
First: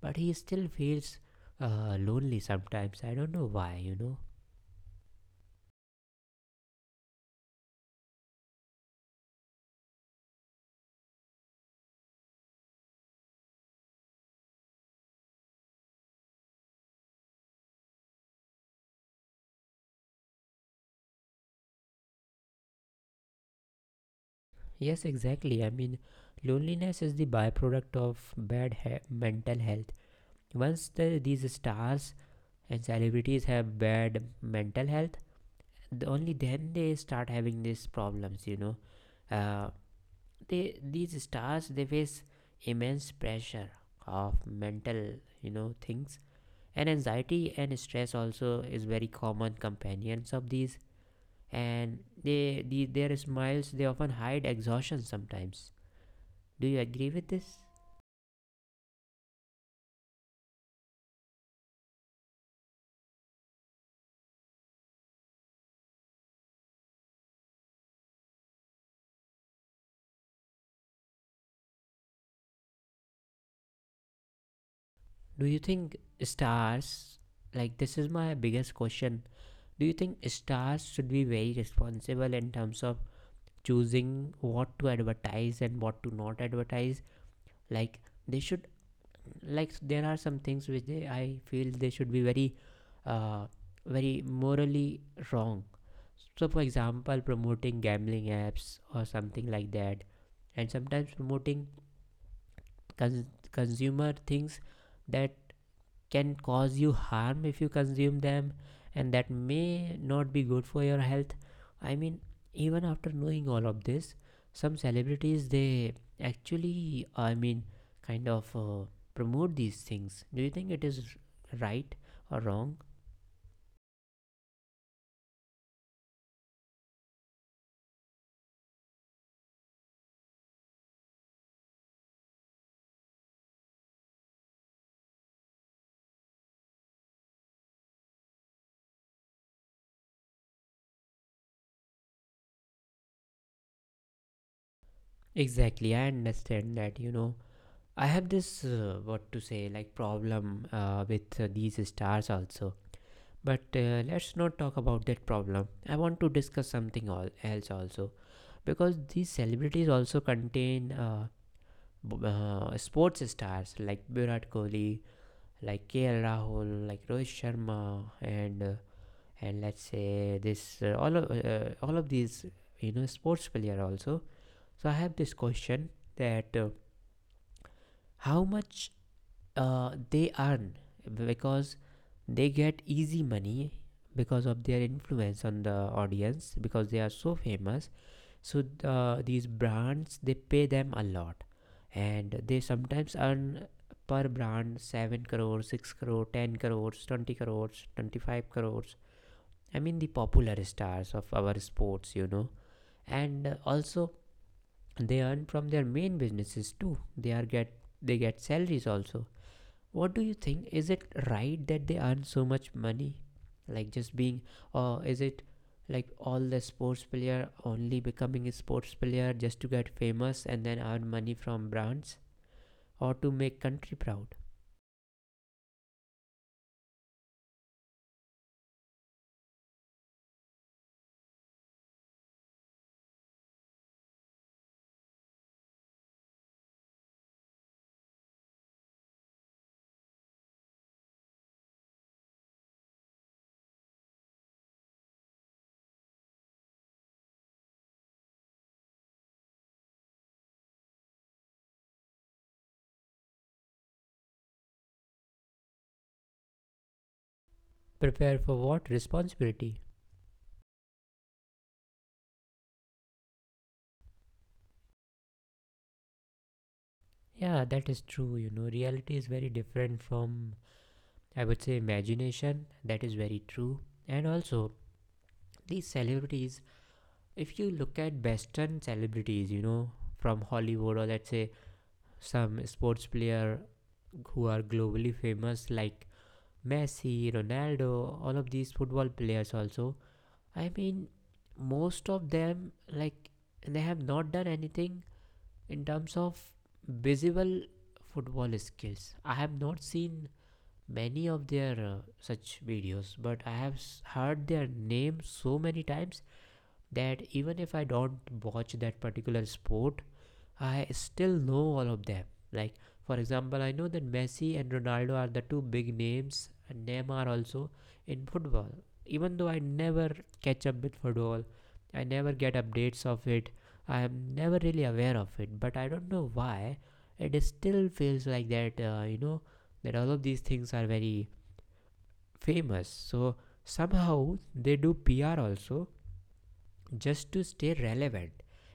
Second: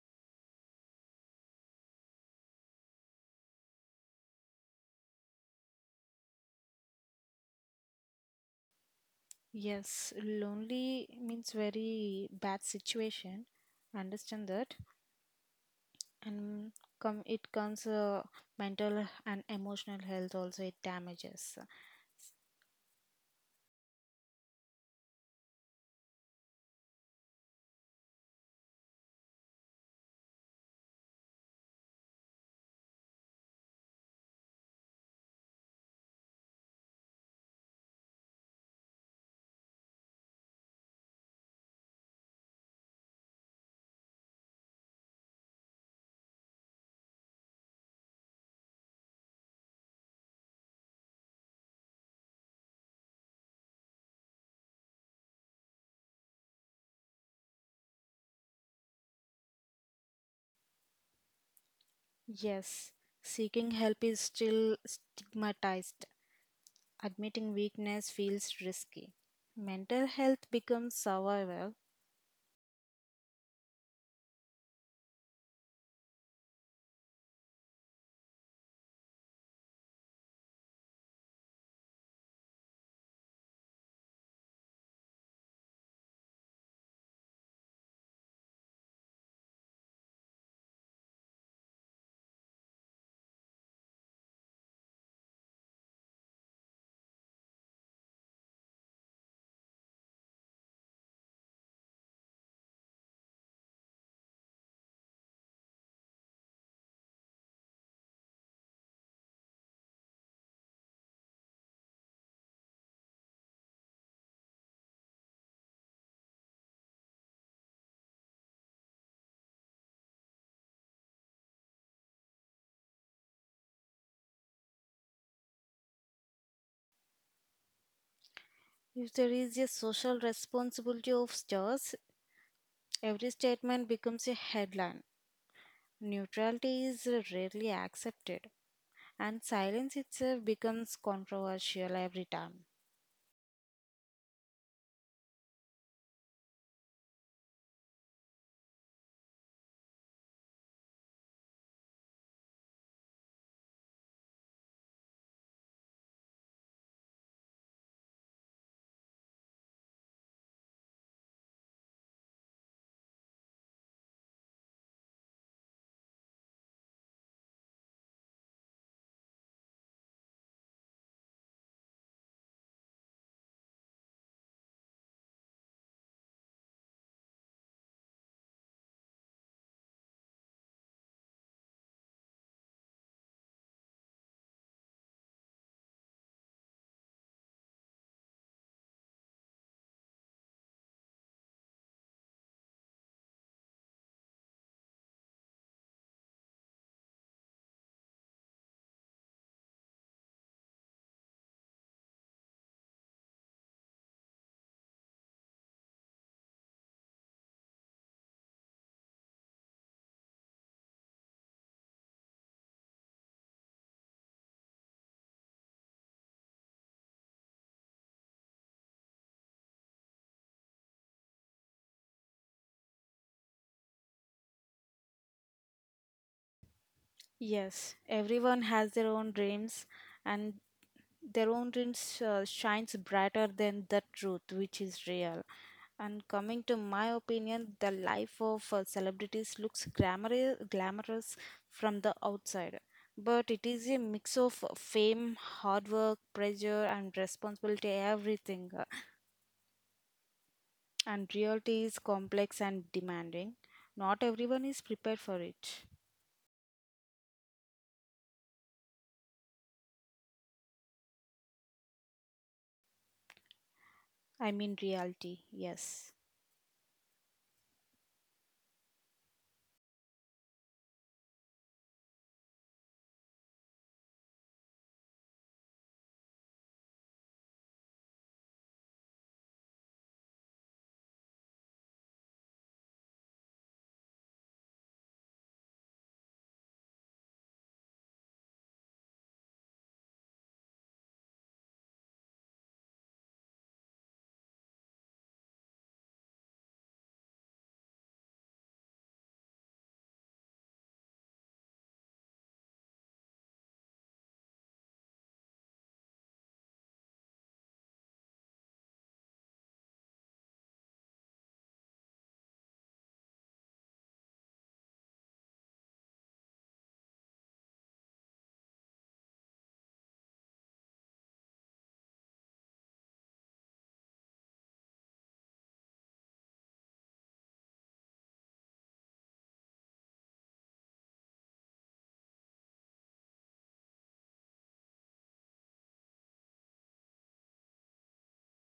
S1: but he still feels lonely sometimes. I don't know why, you know.
S2: Yes, lonely means very bad situation. Understand that, and come it comes mental and emotional health also it damages.
S1: Yes, exactly. I mean, loneliness is the byproduct of bad mental health. Once these stars and celebrities have bad mental health, only then they start having these problems. You know, uh, they, these stars, they face immense pressure of mental, you know, things. And anxiety and stress also is very common companions of these. And they, their smiles, they often hide exhaustion sometimes. Do you agree with this?
S2: Yes, seeking help is still stigmatized. Admitting weakness feels risky. Mental health becomes survival.
S1: Do you think stars, like this is my biggest question, do you think stars should be very responsible in terms of choosing what to advertise and what to not advertise? Like they should, like there are some things which they, I feel they should be very, uh, very morally wrong. So, for example, promoting gambling apps or something like that, and sometimes promoting cons- consumer things that can cause you harm if you consume them, and that may not be good for your health. I mean, even after knowing all of this, some celebrities, they actually, I mean, kind of promote these things. Do you think it is right or wrong?
S2: If there is a social responsibility of stars, every statement becomes a headline. Neutrality is rarely accepted, and silence itself becomes controversial every time.
S1: Exactly, I understand that, you know. I have this what to say, like, problem with these stars also. But let's not talk about that problem. I want to discuss something all else also, because these celebrities also contain sports stars like Virat Kohli, like KL Rahul, like Rohit Sharma, and and let's say this, all of these, you know, sports player also. So I have this question that how much they earn, because they get easy money, because of their influence on the audience, because they are so famous. So these brands, they pay them a lot, and they sometimes earn per brand 7 crores, 6 crore, 10 crores, 20 crores, 25 crores. I mean, the popular stars of our sports, you know. And also they earn from their main businesses too. They get salaries also. What do you think? Is it right that they earn so much money? Like just being, or is it like all the sports player only becoming a sports player just to get famous and then earn money from brands, or to make country proud?
S2: Yes, everyone has their own dreams, and their own dreams shines brighter than the truth, which is real. And coming to my opinion, the life of celebrities looks glamorous from the outside, but it is a mix of fame, hard work, pressure, and responsibility, everything. And reality is complex and demanding. Not everyone is prepared for it.
S1: Prepare for what? Responsibility.
S2: I mean, reality, yes.
S1: Yeah, that is true. You know, reality is very different from, I would say, imagination. That is very true. And also, these celebrities, if you look at Western celebrities, you know, from Hollywood, or let's say some sports player who are globally famous like Messi, Ronaldo, all of these football players also. I mean, most of them, like, they have not done anything in terms of visible football skills. I have not seen many of their such videos, but I have heard their name so many times that even if I don't watch that particular sport, I still know all of them. Like, for example, I know that Messi and Ronaldo are the two big names, and Neymar also in football. Even though I never catch up with football, I never get updates of it, I am never really aware of it, but I don't know why. It still feels like that, you know, that all of these things are very famous. So somehow they do PR also, just to stay relevant.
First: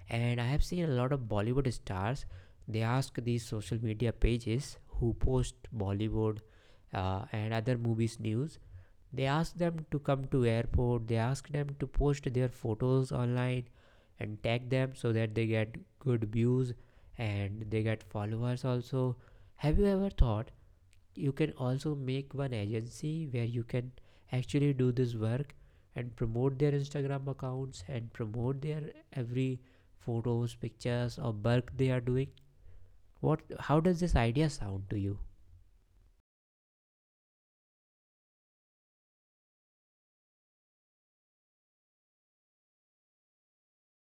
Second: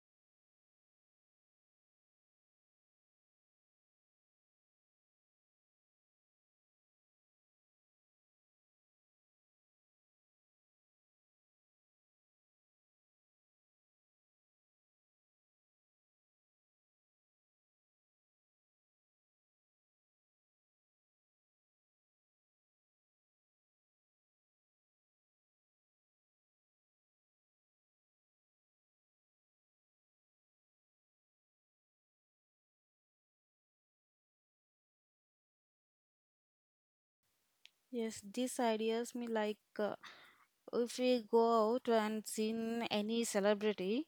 S1: And I have seen a lot of Bollywood stars, they ask these social media pages who post Bollywood and other movies news. They ask them to come to airport, they ask them to post their photos online and tag them so that they get good views and they get followers also. Have you ever thought you can also make one agency where you can actually do this work and promote their Instagram accounts and promote their every photos, pictures, or work they are doing? What, how does this idea sound to you?
S2: Yes, these ideas me like, if we go out and seen any celebrity,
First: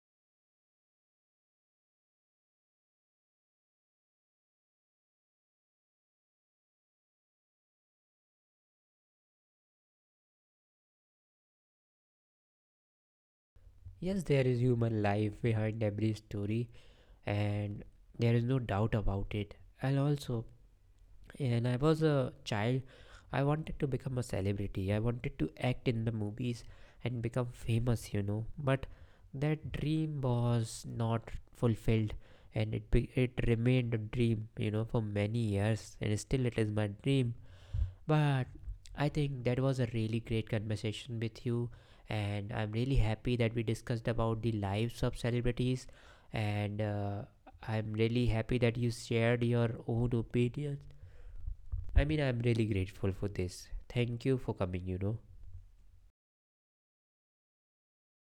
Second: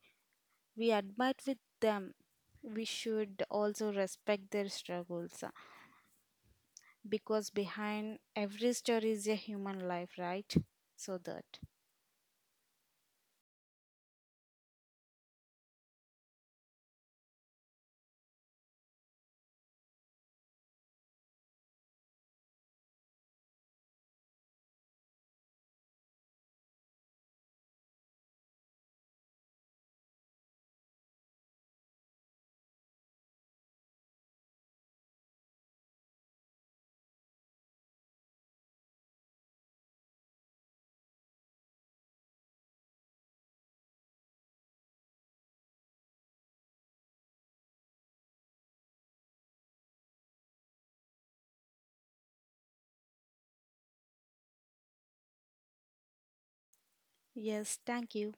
S2: we admire with them. We should also respect their struggles because behind every story is a human life, right? So that.
S1: Yes, there is human life behind every story, and there is no doubt about it. And also, when I was a child, I wanted to become a celebrity. I wanted to act in the movies and become famous, you know. But that dream was not fulfilled, and it remained a dream, you know, for many years, and still it is my dream. But I think that was a really great conversation with you, and I'm really happy that we discussed about the lives of celebrities, and I'm really happy that you shared your own opinion. I mean, I'm really grateful for this. Thank you for coming, you know.
S2: Yes, thank you.